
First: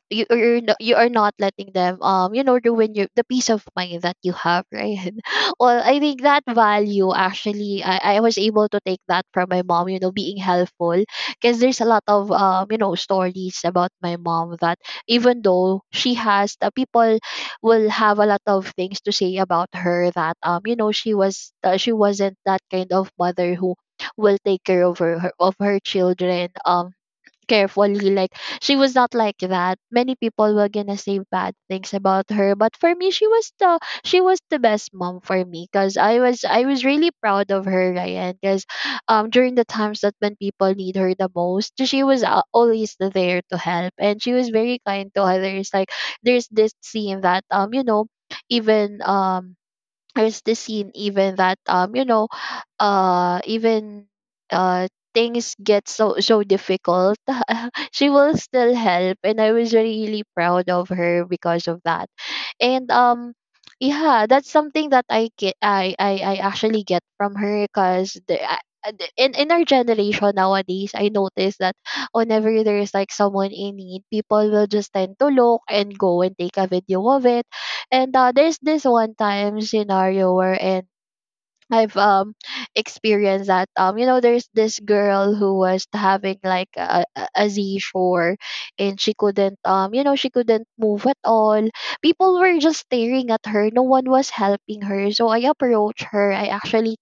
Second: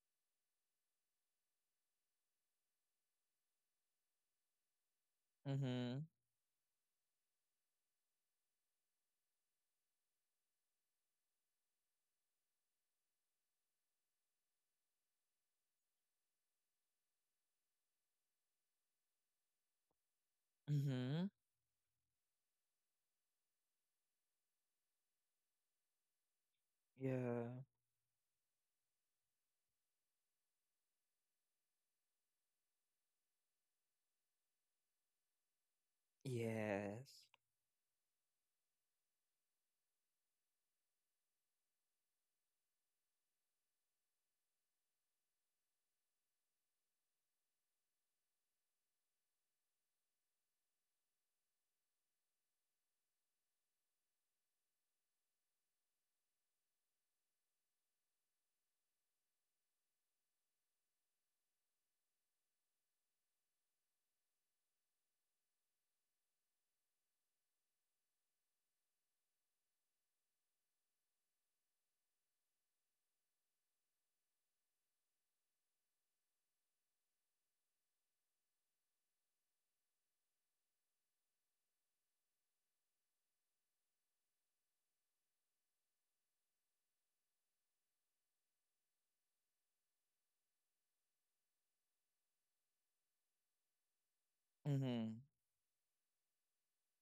Speaker 2: you are not letting them you know ruin your the peace of mind that you have, right? [LAUGHS] Well,
Speaker 1: Mm-hmm.
Speaker 2: I think that value actually I was able to take that from my mom, you know, being helpful, because there's a lot of you know stories about my mom that even though she has the people will have a lot of things to say about her that you know she
Speaker 1: Mm-hmm.
Speaker 2: was she wasn't that kind of mother who will take care of her children
Speaker 1: Yeah.
Speaker 2: carefully. Like she was not like that. Many people were gonna say bad things about her, but for me, she was the best mom for me because I was really
Speaker 1: Yes.
Speaker 2: proud of her, Ryan. Because during the times that when people need her the most, she was always there to help, and she was very kind to others. Like there's this scene that you know even there's the scene even that you know even uh things get so so difficult [LAUGHS] she will still help, and I was really proud of her because of that. And yeah, that's something that I actually get from her because the I- the- in our generation nowadays I notice that whenever there is like someone in need, people will just tend to look and go and take a video of it. And there's this one time scenario wherein I've [SNIFFS] experienced that you know there's this girl who was having like a seizure, and she couldn't you know she couldn't move at all. People were just staring at her. No one was helping
Speaker 1: Mm-hmm.
Speaker 2: her. So I approached her. I actually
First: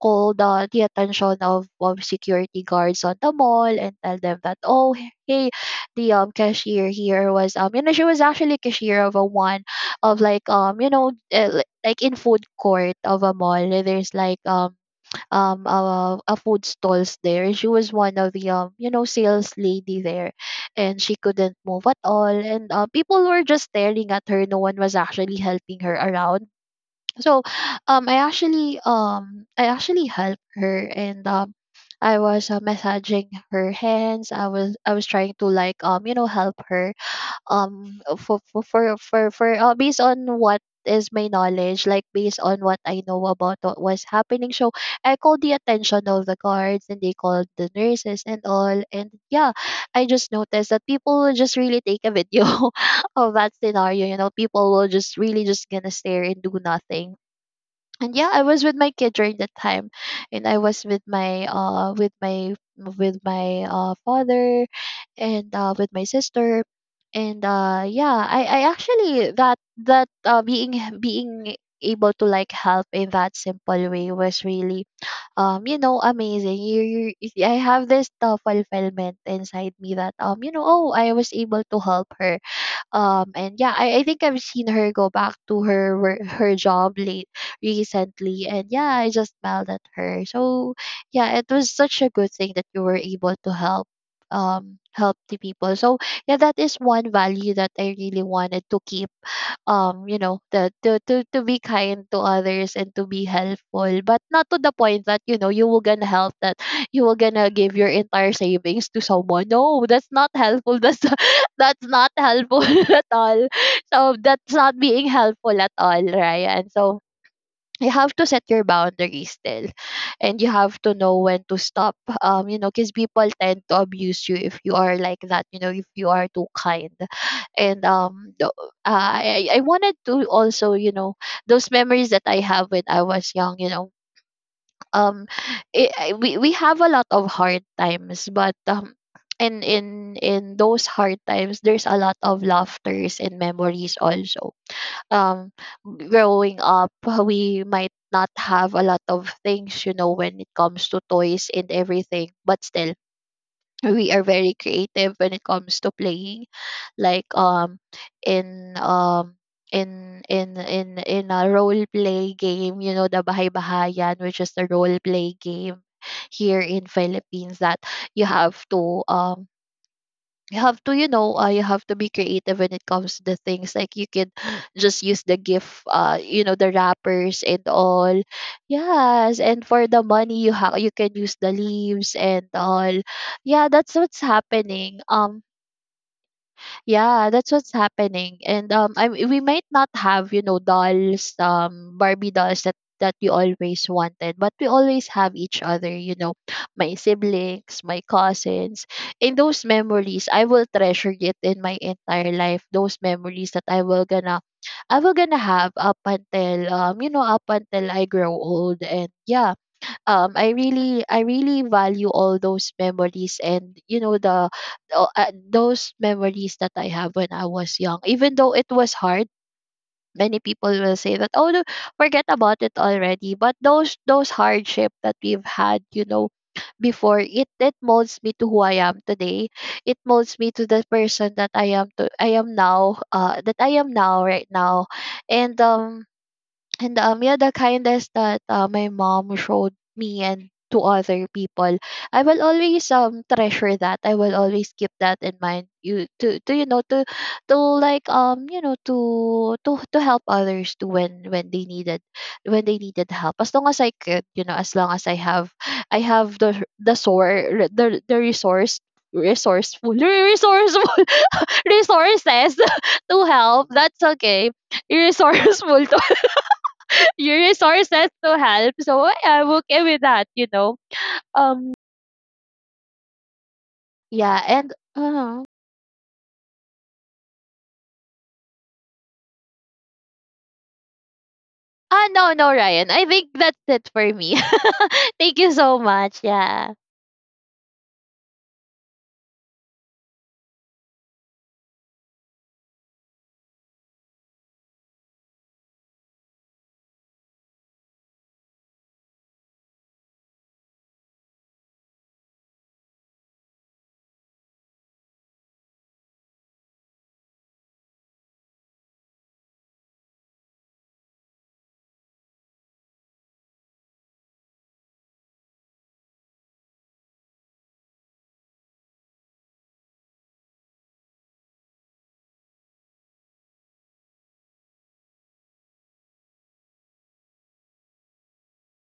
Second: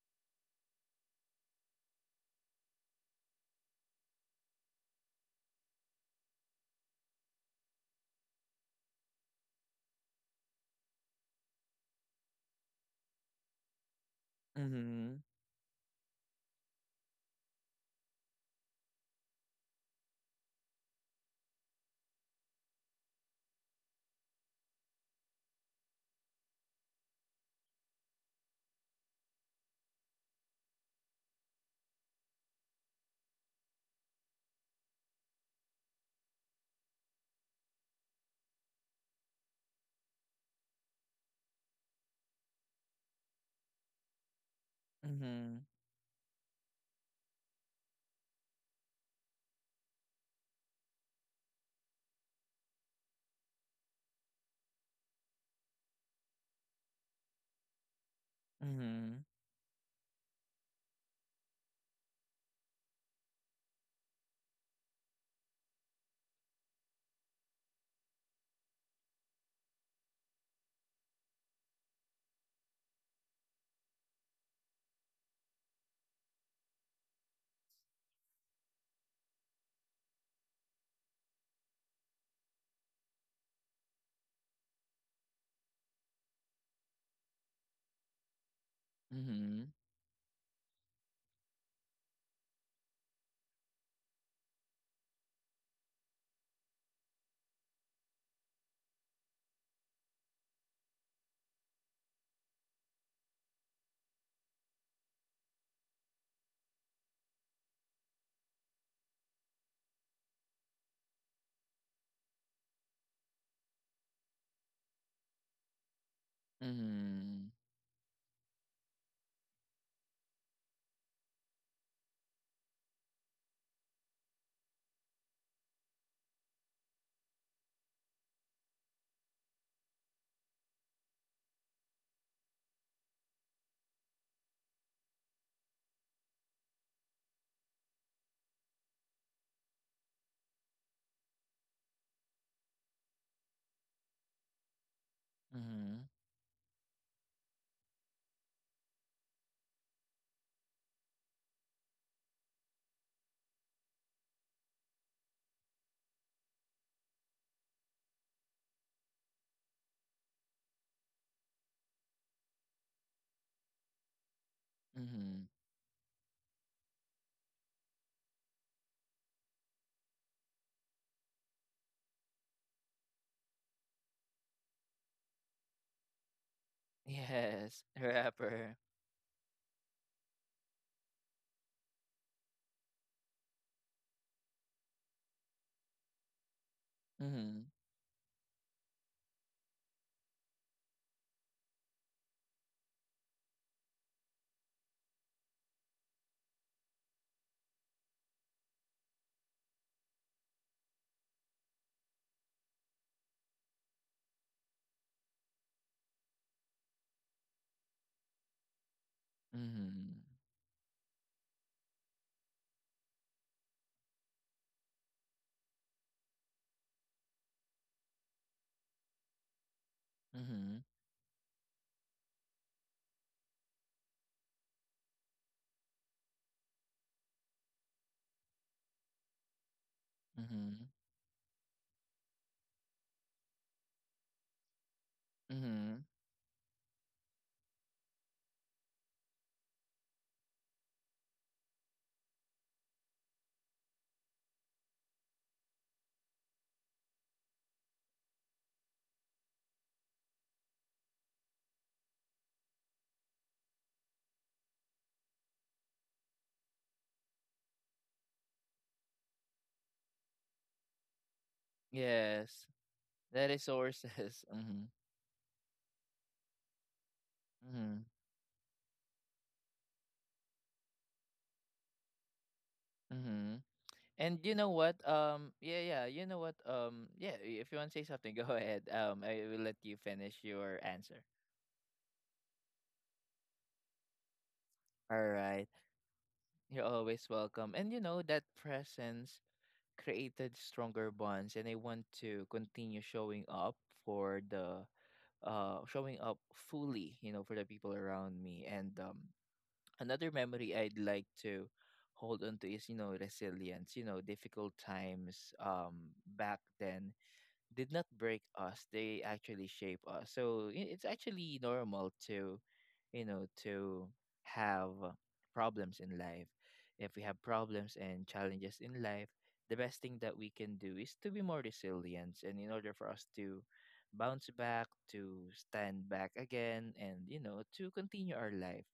Speaker 2: called the attention of security guards on the mall and tell them that, oh hey, the cashier here was you know she was actually cashier of a one of like you know like in food court of a mall. There's like
Speaker 1: Mm-hmm.
Speaker 2: a food stalls there. She was one of the you know sales lady there, and she couldn't move at all. And people were just staring at her. No one was actually helping her around. So I actually helped her. And I was massaging her hands. I was trying to like you know help her for based on what is my knowledge, like based on what I know about what was happening. So I called the
Speaker 1: Mm-hmm.
Speaker 2: attention of the guards, and they called the nurses and all. And yeah, I just noticed that people will just really take a video [LAUGHS] of that scenario. You know, people will just really just gonna stare and do nothing. And yeah, I was with my kid
Speaker 1: Mm-hmm.
Speaker 2: during that time, and I was with my father, and with my sister. And yeah, I actually that that being able to like help in that simple way was really you know amazing. You I have this fulfillment inside me that you know, oh, I was able to help her. And yeah, I think I've seen her go back to her her job late recently, and yeah, I just smiled at her. So yeah, it was such a good thing that you were able to help help the people. So yeah, that is one value that I really wanted to keep. You know the to be kind to others and to be helpful, but not to the point that you know you will gonna help that [SIGHS] [LAUGHS] you will gonna give your entire savings to someone. No, that's not helpful. That's [LAUGHS] that's not helpful [LAUGHS] at all. So that's not being helpful at all, Ryan.
Speaker 1: Mm-hmm.
Speaker 2: So
Speaker 1: Mm-hmm.
Speaker 2: you have to set your boundaries still, and you have to know when to stop. You know, because people tend to abuse you if you are like that, you know, if you are too kind. And I wanted to also you know those memories that I have when I was young, you know, um we have a lot of hard times, but and in those hard times there's a lot of laughters and memories also. um
Speaker 1: Mm-hmm.
Speaker 2: growing up, [LAUGHS] we might not have a lot of things, you know, when it comes to toys and everything, but still we are very creative when it comes to playing. Like in um in a role play game, you know, the bahay bahayan, which is the role play
Speaker 1: Mm-hmm.
Speaker 2: game here in Philippines, that you have to you have to you know you have to be creative when it comes to the things. Like you can [GASPS] just use the gift you know the wrappers and
Speaker 1: Yes. [LAUGHS]
Speaker 2: all.
Speaker 1: Rapper.
Speaker 2: Yes, and for the money you have you can use the leaves and all. Yeah, that's what's happening. Yeah, that's
Speaker 1: Mm-hmm.
Speaker 2: what's happening. And I, we might not have, you know, dolls, Barbie dolls that that we always wanted, but we always have each other, you know, my siblings, my cousins. In those memories, I will treasure it in my entire life. Those memories that I will gonna have up until you know, up until I grow old. And yeah,
Speaker 1: Mm-hmm.
Speaker 2: I really I really value all those memories. And you know the those memories that I have when I was young, even though it was hard, many people
Speaker 1: Mm-hmm.
Speaker 2: will say that, oh no, forget about it already. But those hardship that we've had, you know, before, it molds me to who I am today. It molds me to the
Speaker 1: Mm-hmm.
Speaker 2: person that I am now that I am now right now. And
Speaker 1: Mm-hmm.
Speaker 2: um and yeah, the kindness that my mom showed me and to other people, I will always treasure that. I will always keep that in mind. You to you know to like you know to to help others to when they needed, when they needed help. As long as I could, you know, as long as I have the sor the resource, resourceful [LAUGHS] resourceful [LAUGHS] resources
Speaker 1: Yes,
Speaker 2: [LAUGHS] to
Speaker 1: that is
Speaker 2: help. That's
Speaker 1: sources. [LAUGHS]
Speaker 2: okay.
Speaker 1: Mhm.
Speaker 2: Resourceful to [LAUGHS] your
Speaker 1: Mm-hmm.
Speaker 2: resources to help. I'm okay with that, you know. Um,
Speaker 1: Mm-hmm. And
Speaker 2: yeah,
Speaker 1: you know
Speaker 2: and
Speaker 1: what? Yeah, yeah. You know what? Yeah. If you want to say something, [LAUGHS] go ahead. I will let you finish your answer.
Speaker 2: ah, no, no, Ryan. I think that's it for me. [LAUGHS]
Speaker 1: All
Speaker 2: Thank you
Speaker 1: right.
Speaker 2: so much. Yeah.
Speaker 1: You're always welcome. And you know that presence created stronger bonds, and I want to continue showing up for the showing up fully. You know, for the people around me. And another memory I'd like to hold on to is, you know, resilience. You know, difficult times. Back then did not break us, they actually shape us. So it's actually normal to you know to have problems in life. If we have problems and challenges in life, the best thing that we can do is to be more resilient, and in order for us to bounce back, to stand back again, and to continue our life,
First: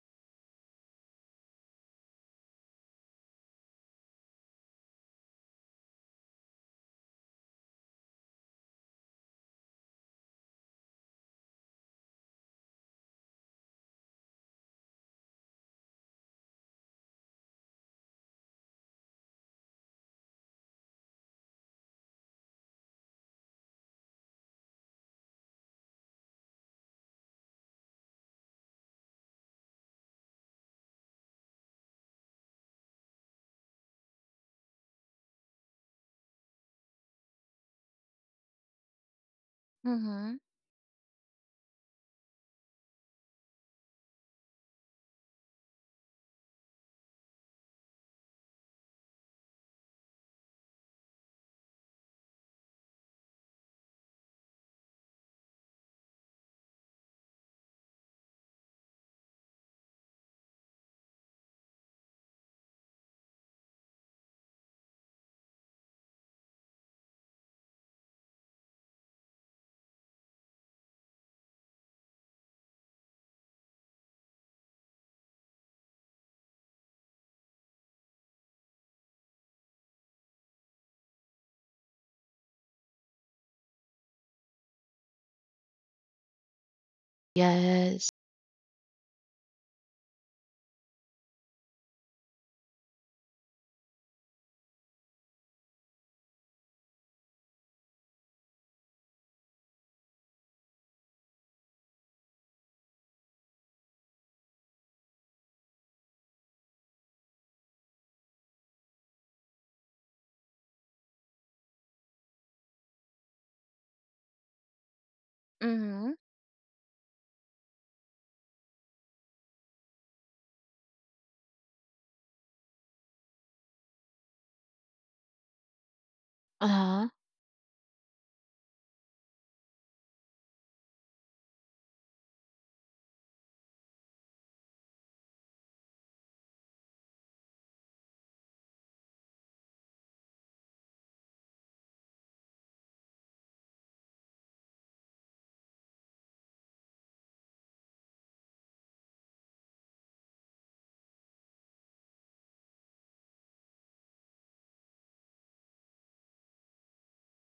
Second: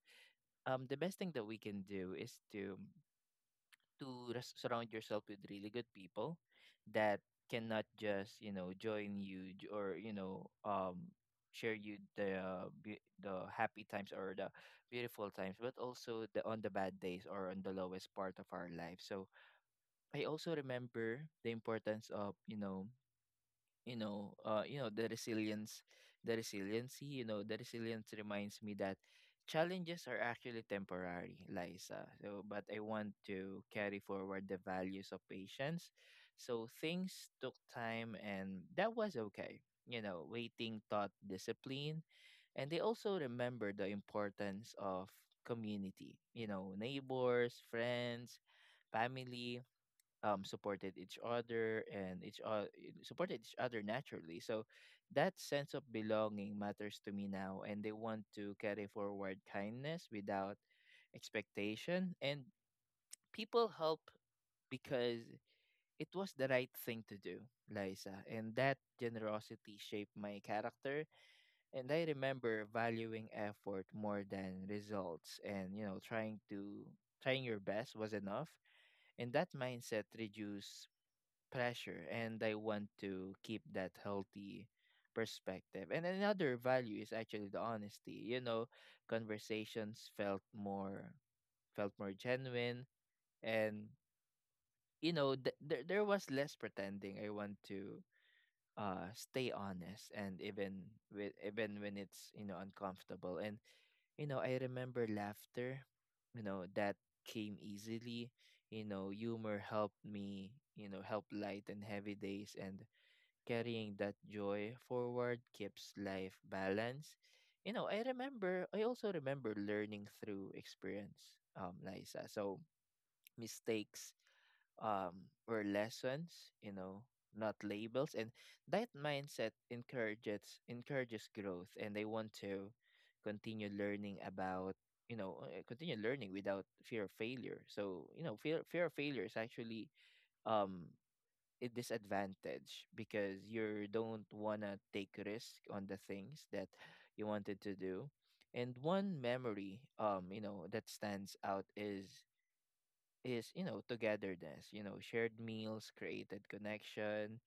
Speaker 1: the best thing that we can do is to surround yourself with really good people that cannot just, you know, join you or, you know, share you the the happy times or the beautiful times, but also the, on the bad days or on the lowest part of our life. So I also remember the importance of, you know, the resilience, the resiliency. You know, the resilience reminds me that challenges are actually temporary, Liza. So but I want to carry forward the values of patience. So things took time, and that was okay. You know,
Speaker 2: Mm-hmm.
Speaker 1: waiting taught discipline. And they also remember the importance of community, you know, neighbors, friends, family. Supported each other, and each supported each other naturally. So that sense of belonging matters to me now, and they want to carry forward kindness without expectation. And people help because it was the right thing to do, Liza, and that generosity shaped my character. And I remember valuing effort more than results, and you know, trying your best was enough, and that mindset reduced pressure, and I want to keep that healthy perspective. And another value is actually the honesty.
Speaker 2: Yes.
Speaker 1: You know, conversations felt more, felt more genuine. And you know, there was less pretending. I want to stay honest, and even when it's, you know, uncomfortable. And you know, I remember laughter, you know, that came easily. You know, humor helped me, you know, help lighten heavy days, and carrying that joy forward keeps
Speaker 2: Mhm.
Speaker 1: life balanced. You know, I remember, I also remember learning through experience, Liza. So mistakes, were lessons,
Speaker 2: Uh
Speaker 1: you know,
Speaker 2: huh.
Speaker 1: not labels. And that mindset encourages growth. And I want to continue learning about, you know, continue learning without fear of failure. So, you know, fear of failure is actually um a disadvantage because you don't want to take risk on the things that you wanted to do. And one memory, you know, that stands out is you know, togetherness. You know, shared meals created connection,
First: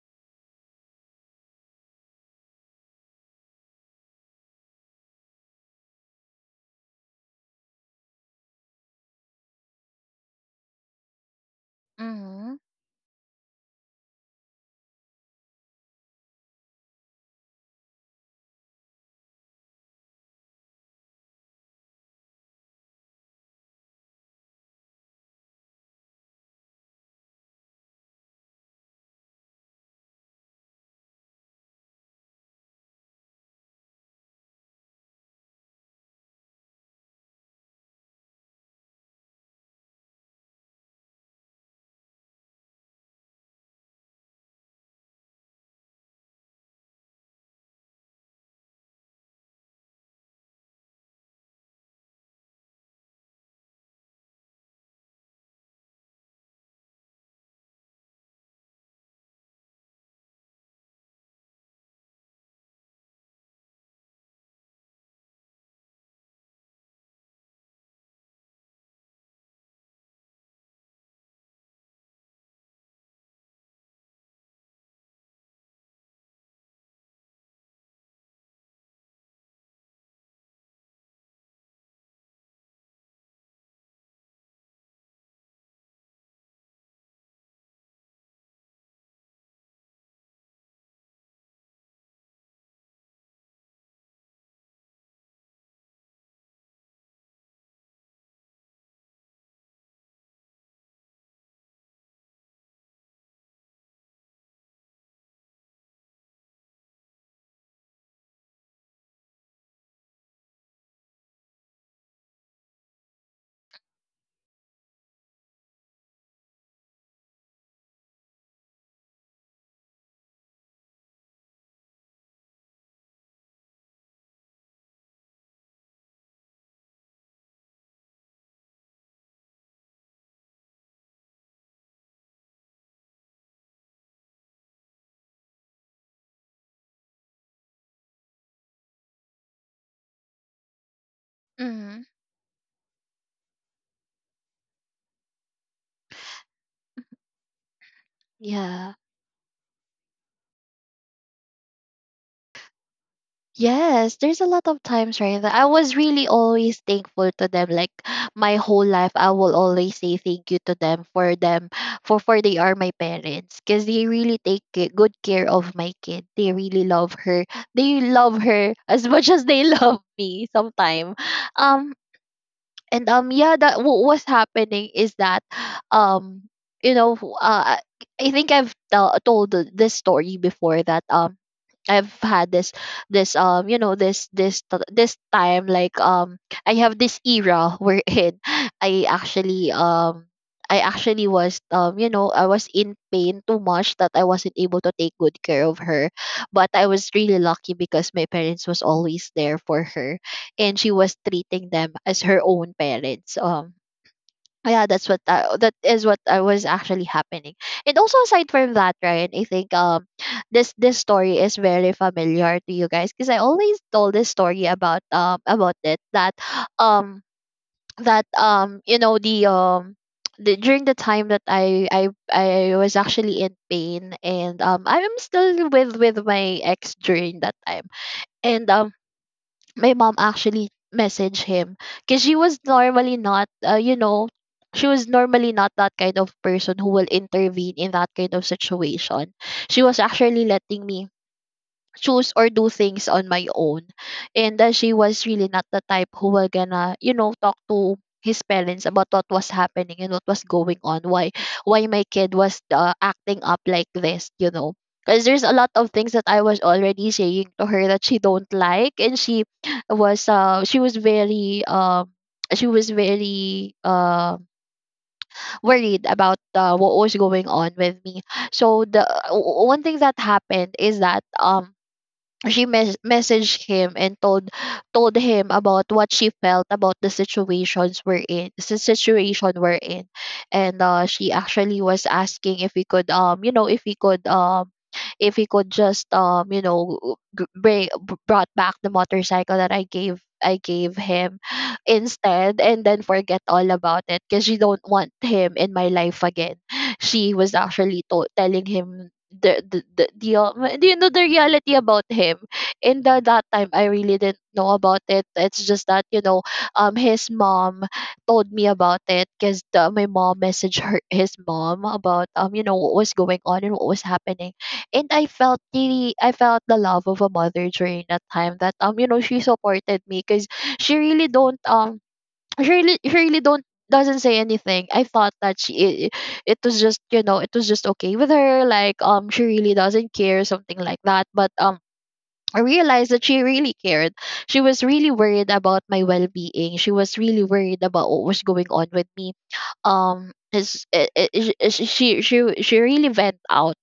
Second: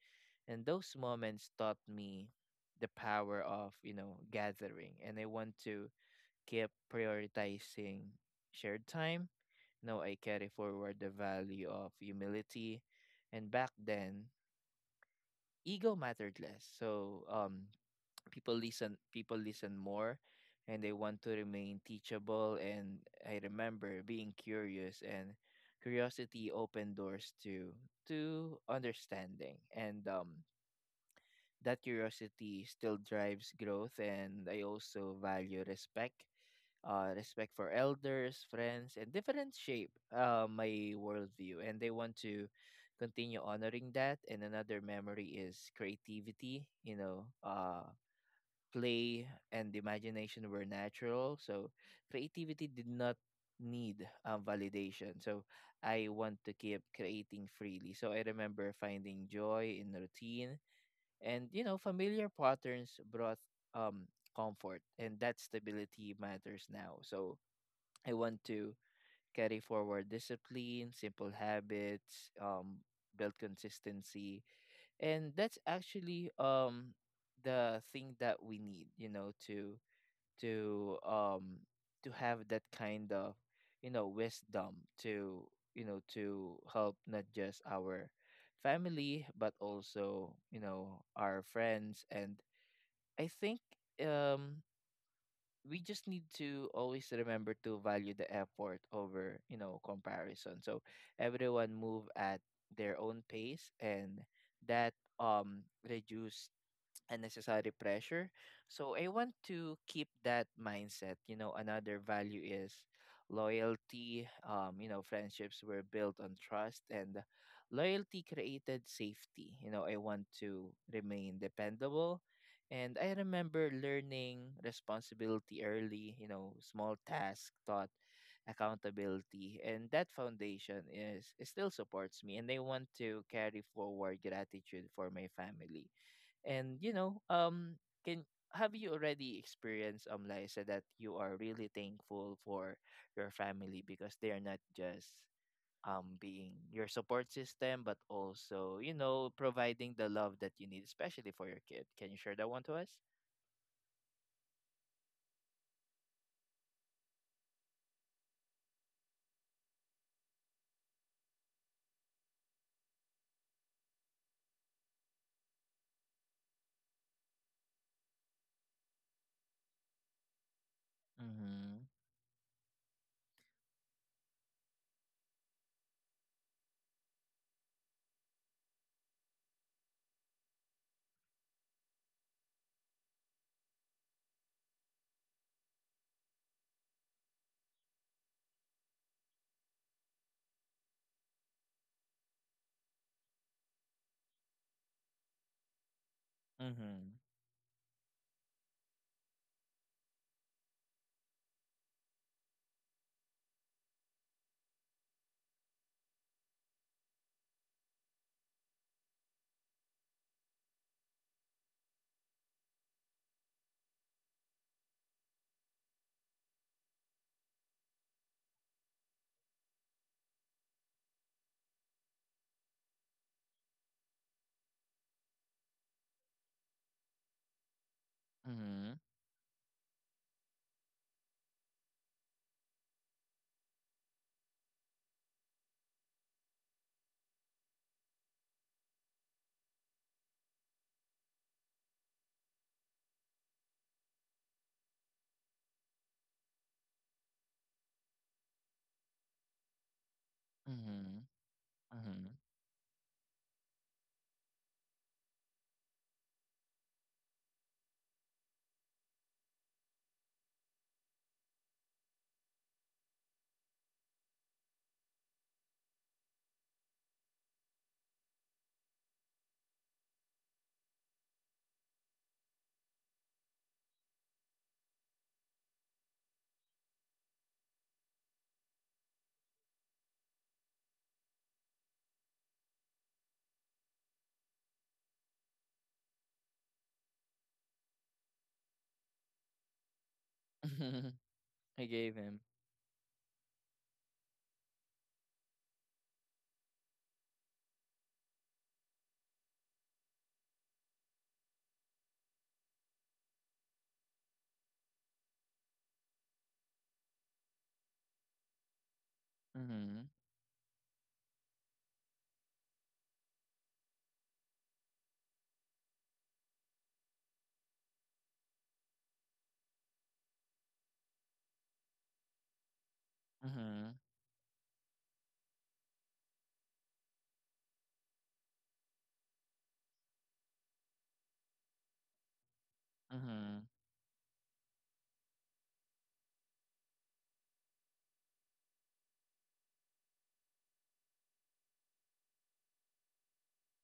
Speaker 1: and those moments taught me the power of, you know, gathering. And I want to keep prioritizing shared time. Now I carry forward the value of
Speaker 2: Mhm.
Speaker 1: humility. And back then, ego mattered less. So people listen more, and they want to remain teachable. And I remember being curious, and curiosity opened doors to understanding, and that curiosity still drives growth. And I also value respect, respect for elders, friends, and different shape, my worldview. And they want to continue honoring that. And another memory is creativity, you know, play and imagination were natural. So creativity did not need, validation. So I want to keep creating freely. So I remember finding joy in routine, and, you know, familiar patterns brought, um, comfort, and that stability matters now. So I want to carry forward discipline, simple habits, build consistency, and that's actually the thing that we need, you know, to to um have that kind of, you know, wisdom to, you know, to help not just our family, but also, you know, our friends. And I think, um we just need to always remember to value the effort over, you know, comparison. So everyone move at their own pace, and that, um reduce unnecessary pressure. So I want to keep that mindset. You know, another value is loyalty. You know, friendships were built on trust, and loyalty created safety. You know, I want to remain dependable. And I remember learning responsibility early, you know, small task taught accountability. And that foundation is it still supports me. And I want to carry forward gratitude for my family. And you know, can, have you already experienced, Liza, that you are really
Speaker 2: Mhm.
Speaker 1: thankful for your family because they are not just being your support system, but also, you
Speaker 2: Yeah.
Speaker 1: know, providing the love that you need, especially for your kid? Can you share that one to us?
Speaker 2: Yes, there's a lot of times, right, that I was really always thankful to them. Like [GASPS] [SIGHS] my whole life, I will always say thank you to them for them, for they are my parents, because they really take good care of my kid. They really love her. They love her [LAUGHS] as much as they love me. Sometime,
Speaker 1: Mm-hmm.
Speaker 2: um, and yeah, that what was happening is that, um, you know, uh, I I think I've tell told this story before that I've had this this you know this this t- this time like I have this era wherein [LAUGHS] I actually um I actually was I was in pain too much that I wasn't able to take good care of her, but I was
Speaker 1: Mm-hmm.
Speaker 2: really lucky because my parents was always there for her, and she was treating them as her own parents. Yeah, that is what I was actually happening. And also aside from that, Ryan, I think this story is very familiar to you guys because I always told this story about it that um that um you know the um during the time that I was actually in pain, and I'm still with my ex during that time. And
Speaker 1: Mm-hmm.
Speaker 2: My mom actually messaged him, because she was normally not you know she was normally not that kind of person who will intervene in that kind of situation. She was actually letting me choose or do things on my own. And she was really not the type who were gonna, you know, talk to his parents about what was happening and what was going on,
Speaker 1: Mm-hmm.
Speaker 2: why my kid was acting up like this, you know. Because there's a lot of things that I was already saying to her that she don't like, and she was very worried about what was going on with me. So the one thing that happened is that she messaged him and told him about what she felt about the situation we're in. And she actually was asking if we could you know if we could if he could just, bring, brought back the motorcycle that I gave
Speaker 1: Mm-hmm.
Speaker 2: him
Speaker 1: [LAUGHS] I
Speaker 2: [SIGHS]
Speaker 1: gave him.
Speaker 2: instead, and then forget all about it because you don't want him in my life again. She was actually telling him do you know the reality about him. And the that time I really didn't know about it. It's just that, you know, his mom told me about it, because
Speaker 1: Mm-hmm.
Speaker 2: my mom messaged her his mom about, um, you know, what was going on and what was happening. And I felt the love of a mother during that time. That you know She supported me because she really don't. Shirley don't,
Speaker 1: Mm-hmm.
Speaker 2: doesn't say anything. I thought that it was just, you know, it was just okay with her, like she really doesn't care, something like that. But I realized that she
Speaker 1: Mm-hmm.
Speaker 2: really cared. She was really worried about my well being. She was really worried about what was going on with me. Is it she really went out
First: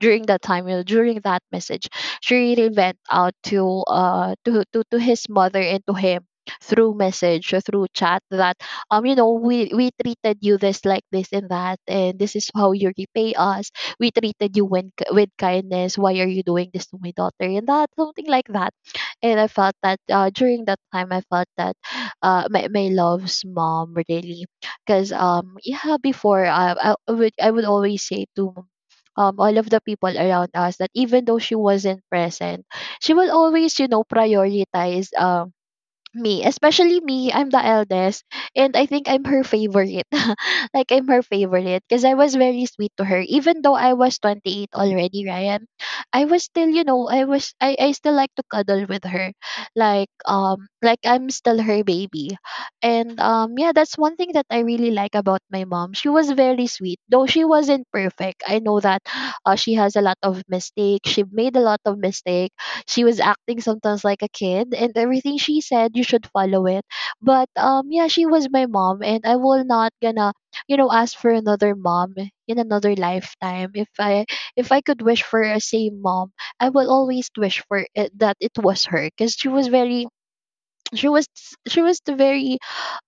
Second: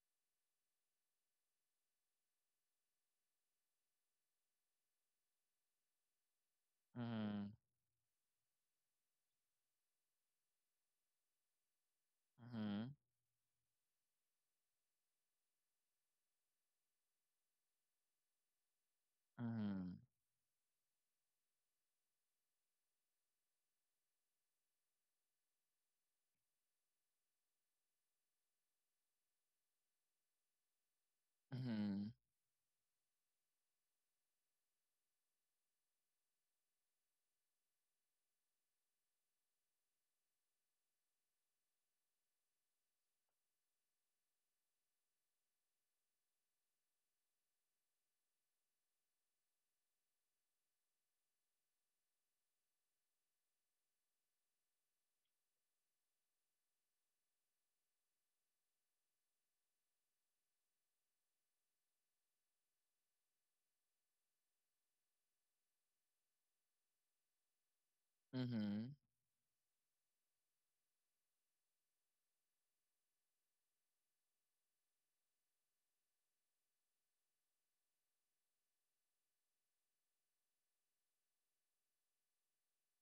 Speaker 2: during that time, you know, during that message. She really went out to to his mother and to him through
Speaker 1: Mm-hmm.
Speaker 2: message or through chat that, we treated you this and that, and this is how
Speaker 1: Mm-hmm.
Speaker 2: you repay us. We treated you, with kindness. Why are you doing this to my daughter and that, something like that. And I felt
Speaker 1: Mm-hmm.
Speaker 2: that, during that time I felt that, my, my love's mom really. Because yeah, before I would, I would always say to, all of the people around us that even though she wasn't present, she will always, you know, prioritize, me, especially me. I'm the eldest, and I think I'm her favorite. [LAUGHS] Like I'm her favorite because I was very sweet to her, even though I was 28 already, Ryan. I was still, you know, I was I still like to cuddle with her, like I'm still her baby. And yeah, that's one thing that I really like about my mom. She was very sweet, though she wasn't perfect. I know that, she has a lot of mistakes. She made a lot of mistakes. She was acting sometimes like a kid, and everything she said, you should follow it. But, yeah, she was my
Speaker 1: Mm-hmm.
Speaker 2: mom, and I will not gonna, you know, ask for another mom in another lifetime. If I could wish for a same mom, I will always wish for it, that it was her. Because she was very, she was she was the very,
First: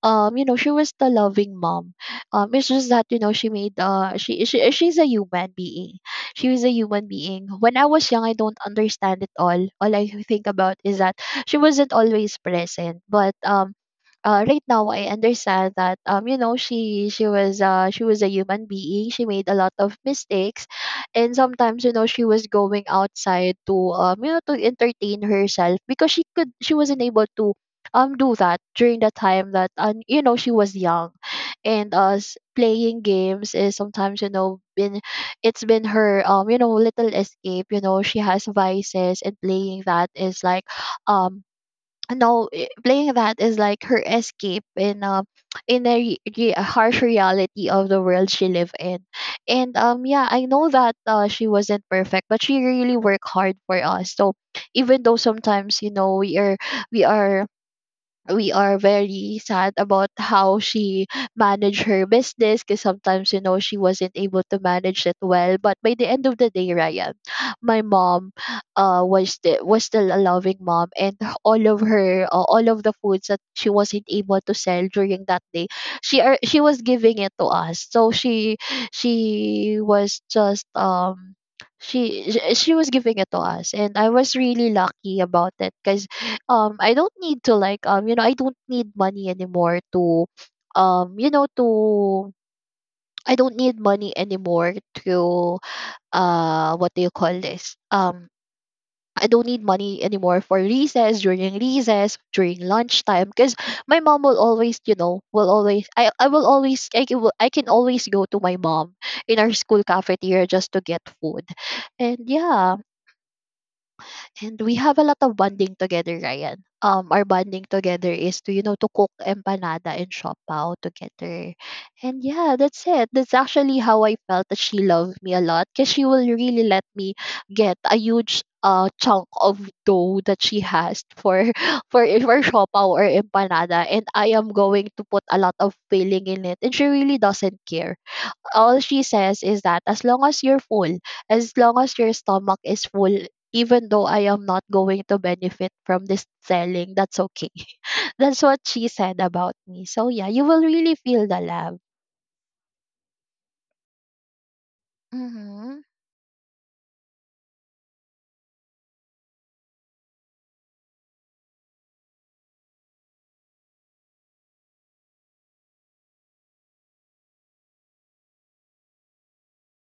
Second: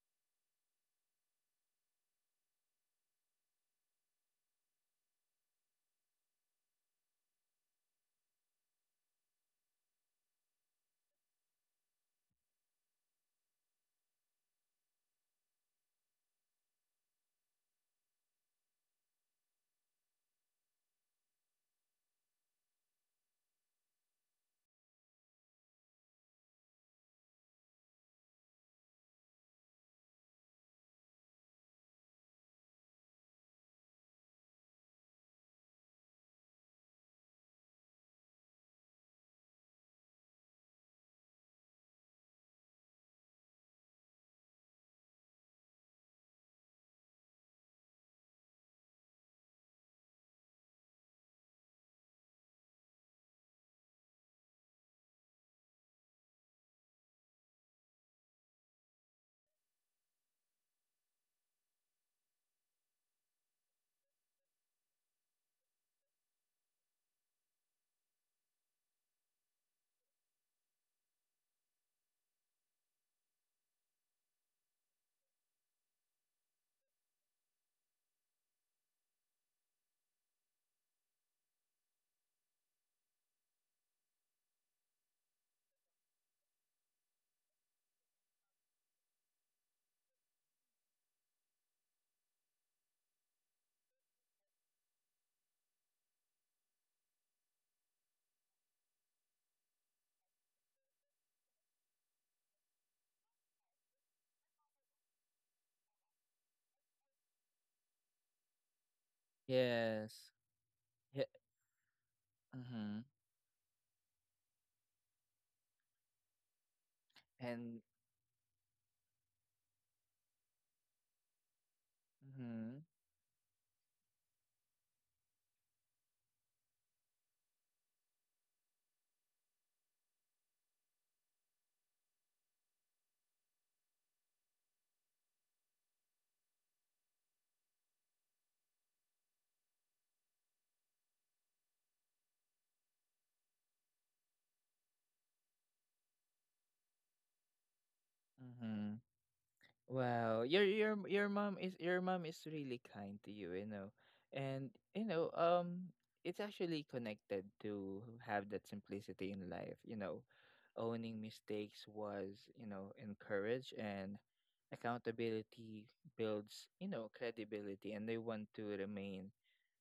Speaker 2: she was the loving mom. It's just that, you know, she's a human being. She was a human being. When I was young I don't understand it. All I think about is that she wasn't always present. But right now I understand that, she was, she was a human being. She made a lot of mistakes, and sometimes, you know, she was going outside to, um, you know, to entertain herself, because she wasn't able to, do that during the time that, and, you know, she was young. And us playing games is sometimes, you know, been her, um, you know, little escape. You know, she has vices, and playing that is like, um no eh, playing that is like her escape in, a harsh reality of the world she live in. And yeah, I know that, she wasn't perfect, but she really worked hard for us. So even though sometimes, you know, we are we are very sad about how she managed her business, because sometimes, you know, she wasn't able to manage it well. But by the end of the day, Ryan, my mom, was the was still a loving mom. And all of her, all of the foods that she wasn't able to sell during that day, she was giving it to us. So she was just she was giving it to us. And I was really lucky about it, because, I don't need to like, I don't need money anymore to, um you know to I don't need money anymore to, what do you call this, I don't need money anymore for recess during lunchtime, because my mom will always, you know, will always I will always I can always go to my mom in our school
Speaker 1: Yes.
Speaker 2: cafeteria just to get
Speaker 1: Yeah.
Speaker 2: food. And yeah.
Speaker 1: Mm-hmm.
Speaker 2: And we have a lot of bonding together, Ryan. Our bonding
Speaker 1: And
Speaker 2: together is to, you know, to cook empanada and shopao together. And yeah, that's
Speaker 1: mm-hmm.
Speaker 2: it. That's actually how I felt that she loved me a lot, because she will really let me get a huge, chunk of dough that she has for [LAUGHS] for shopao or empanada. And I am going to put a lot of filling in it. And she really doesn't care. All she says is that as long as you're full, as long as your stomach is full, even though I am not going to benefit from this selling, that's okay. [LAUGHS] That's what she
Speaker 1: Mm-hmm.
Speaker 2: said about me. So yeah, you
Speaker 1: Wow,
Speaker 2: will really feel
Speaker 1: your
Speaker 2: the
Speaker 1: mom
Speaker 2: love.
Speaker 1: is, your mom is really kind to you, you know. And you know,
Speaker 2: Mhm.
Speaker 1: it's actually connected to have that simplicity in life, you know. Owning mistakes was, you know, encouraged, and accountability builds, you know, credibility, and they want to remain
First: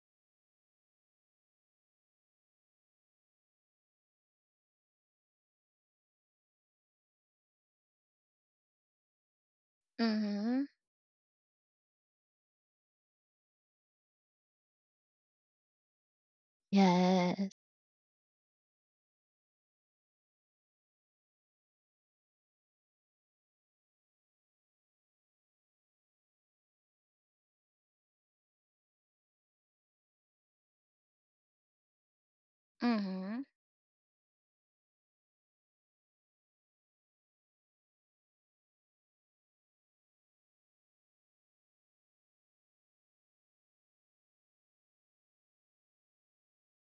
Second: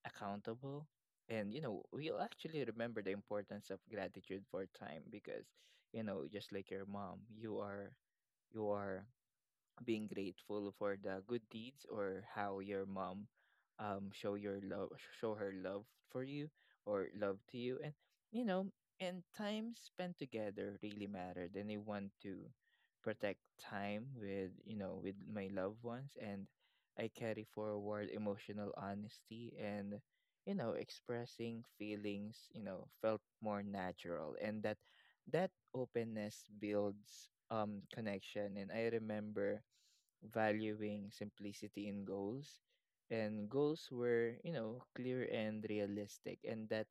Speaker 1: accountable. And you know, we'll actually remember the importance of gratitude for time because, you know, just like your mom, you are, you are being
Speaker 2: Mhm.
Speaker 1: grateful for the good deeds, or how your mom, um show your love show her love for you, or love
Speaker 2: Yes.
Speaker 1: to you. And you know, and time spent together really mattered, and I want to protect time with, you know, with my loved ones. And I carry forward emotional honesty, and you know, expressing feelings, you know, felt
Speaker 2: Mhm.
Speaker 1: more natural, and that, openness builds, connection. And I remember valuing simplicity in goals, and goals were, you know, clear and realistic, and that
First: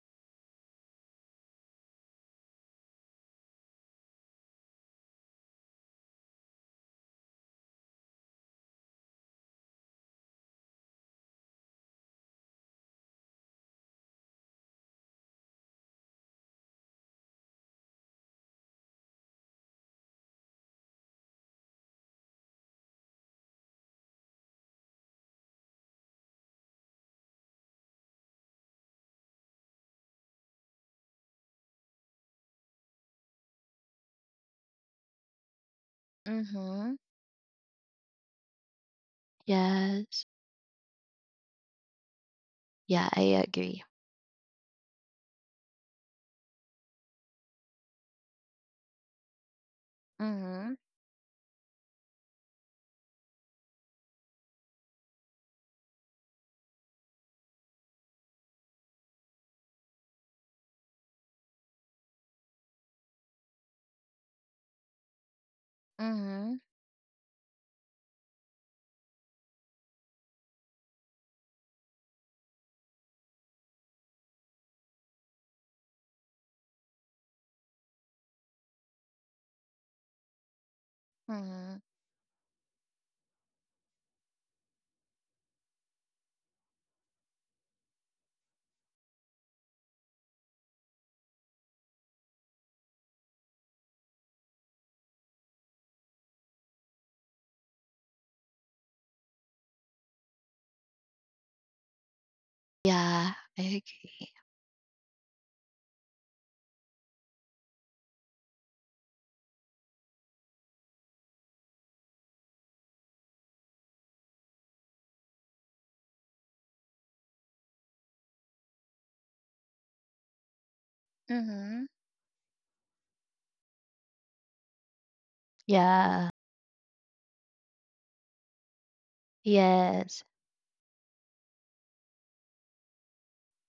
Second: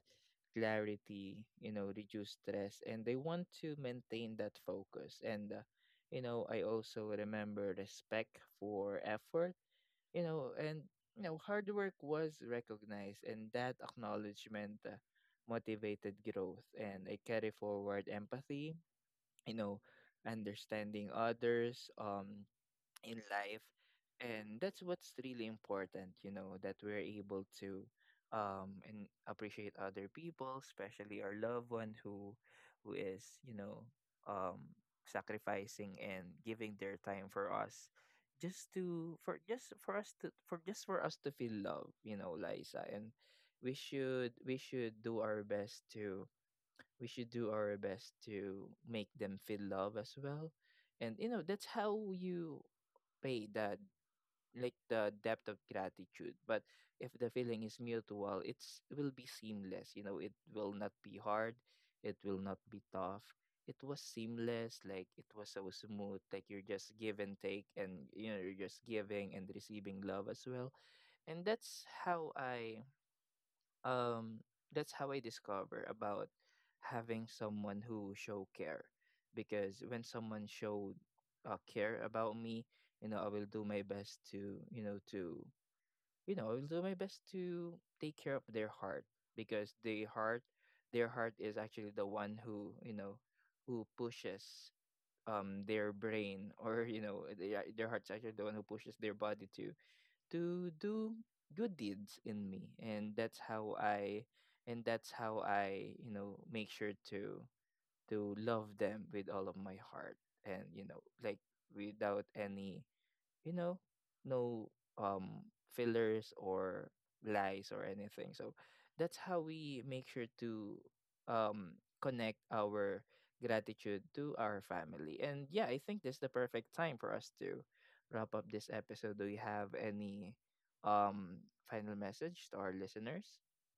Speaker 1: clarity, you know, reduced stress, and they want to maintain that focus. And you know, I also remember respect for effort, you know. And you know, hard work was recognized, and that acknowledgement, motivated growth. And I carry forward empathy, you know, understanding others, in life. And that's what's really important, you know, that we're able to, and appreciate other people, especially our loved one, who is, you know, um sacrificing and giving their
Speaker 2: Mhm.
Speaker 1: time for us, just to for just for us
Speaker 2: Yes.
Speaker 1: to for just for us to feel love, you know, Liza. And
Speaker 2: Yeah, I agree.
Speaker 1: we should do our best to, we should do our best to make them feel love as well.
Speaker 2: Mhm.
Speaker 1: And you know, that's how you pay that, like the depth of gratitude. But if the feeling is mutual, it will be seamless. You know, it will not be hard, it will not be tough. It was seamless, like it was so smooth, like
Speaker 2: Mhm.
Speaker 1: you're just give and take, and you know, you're just giving and receiving love as well. And that's how I, um that's how I discover about having someone who show care. Because when someone showed,
Speaker 2: Mhm.
Speaker 1: care about me, you know, I will do my best to you know to you know, I will do my best to take care of their heart. Because their heart, is actually the one who, you know, who pushes, their brain, or you know, their heart's actually the one who pushes their body to do good deeds in me. And
Speaker 2: Yeah,
Speaker 1: that's
Speaker 2: I
Speaker 1: how I,
Speaker 2: agree.
Speaker 1: and that's how I, you know, make sure to love them with all of my heart. And you know, like without any, you know, no, um fillers, or lies, or anything. So that's how we make sure to,
Speaker 2: Mhm.
Speaker 1: connect our gratitude to our family. And yeah, I think this is the
Speaker 2: Yeah.
Speaker 1: perfect time for us to wrap up this episode. Do you have
Speaker 2: Yes.
Speaker 1: any final message to our listeners?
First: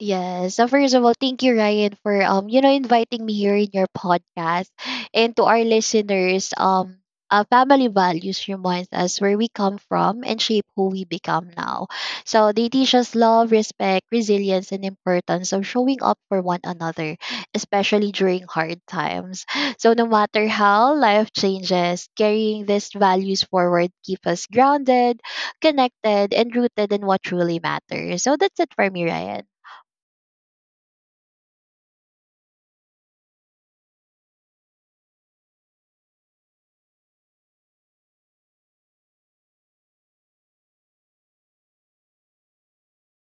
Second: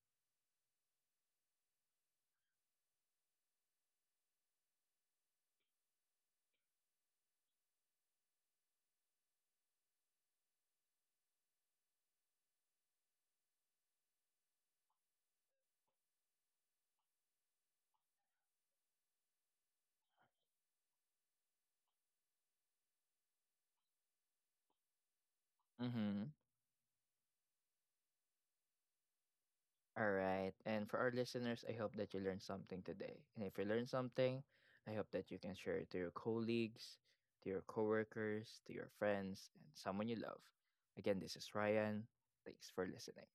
Speaker 2: Yes. So first of all, thank you, Ryan, for, you know, inviting me here in your podcast. And to our listeners, family values reminds us where we come from and shape who we become now. So they teach us love, respect, resilience, and importance of showing up for one another, especially during hard times. So no matter how life changes, carrying these values forward keep us grounded,
Speaker 1: Mm-hmm.
Speaker 2: connected, and rooted in what truly matters. So that's it for me, Ryan.
Speaker 1: All right. And for our listeners, I hope that you learned something today. And if you learned something, I hope that you can share it to your colleagues, to your coworkers, to your friends, and someone you love. Again, this is Ryan. Thanks for listening.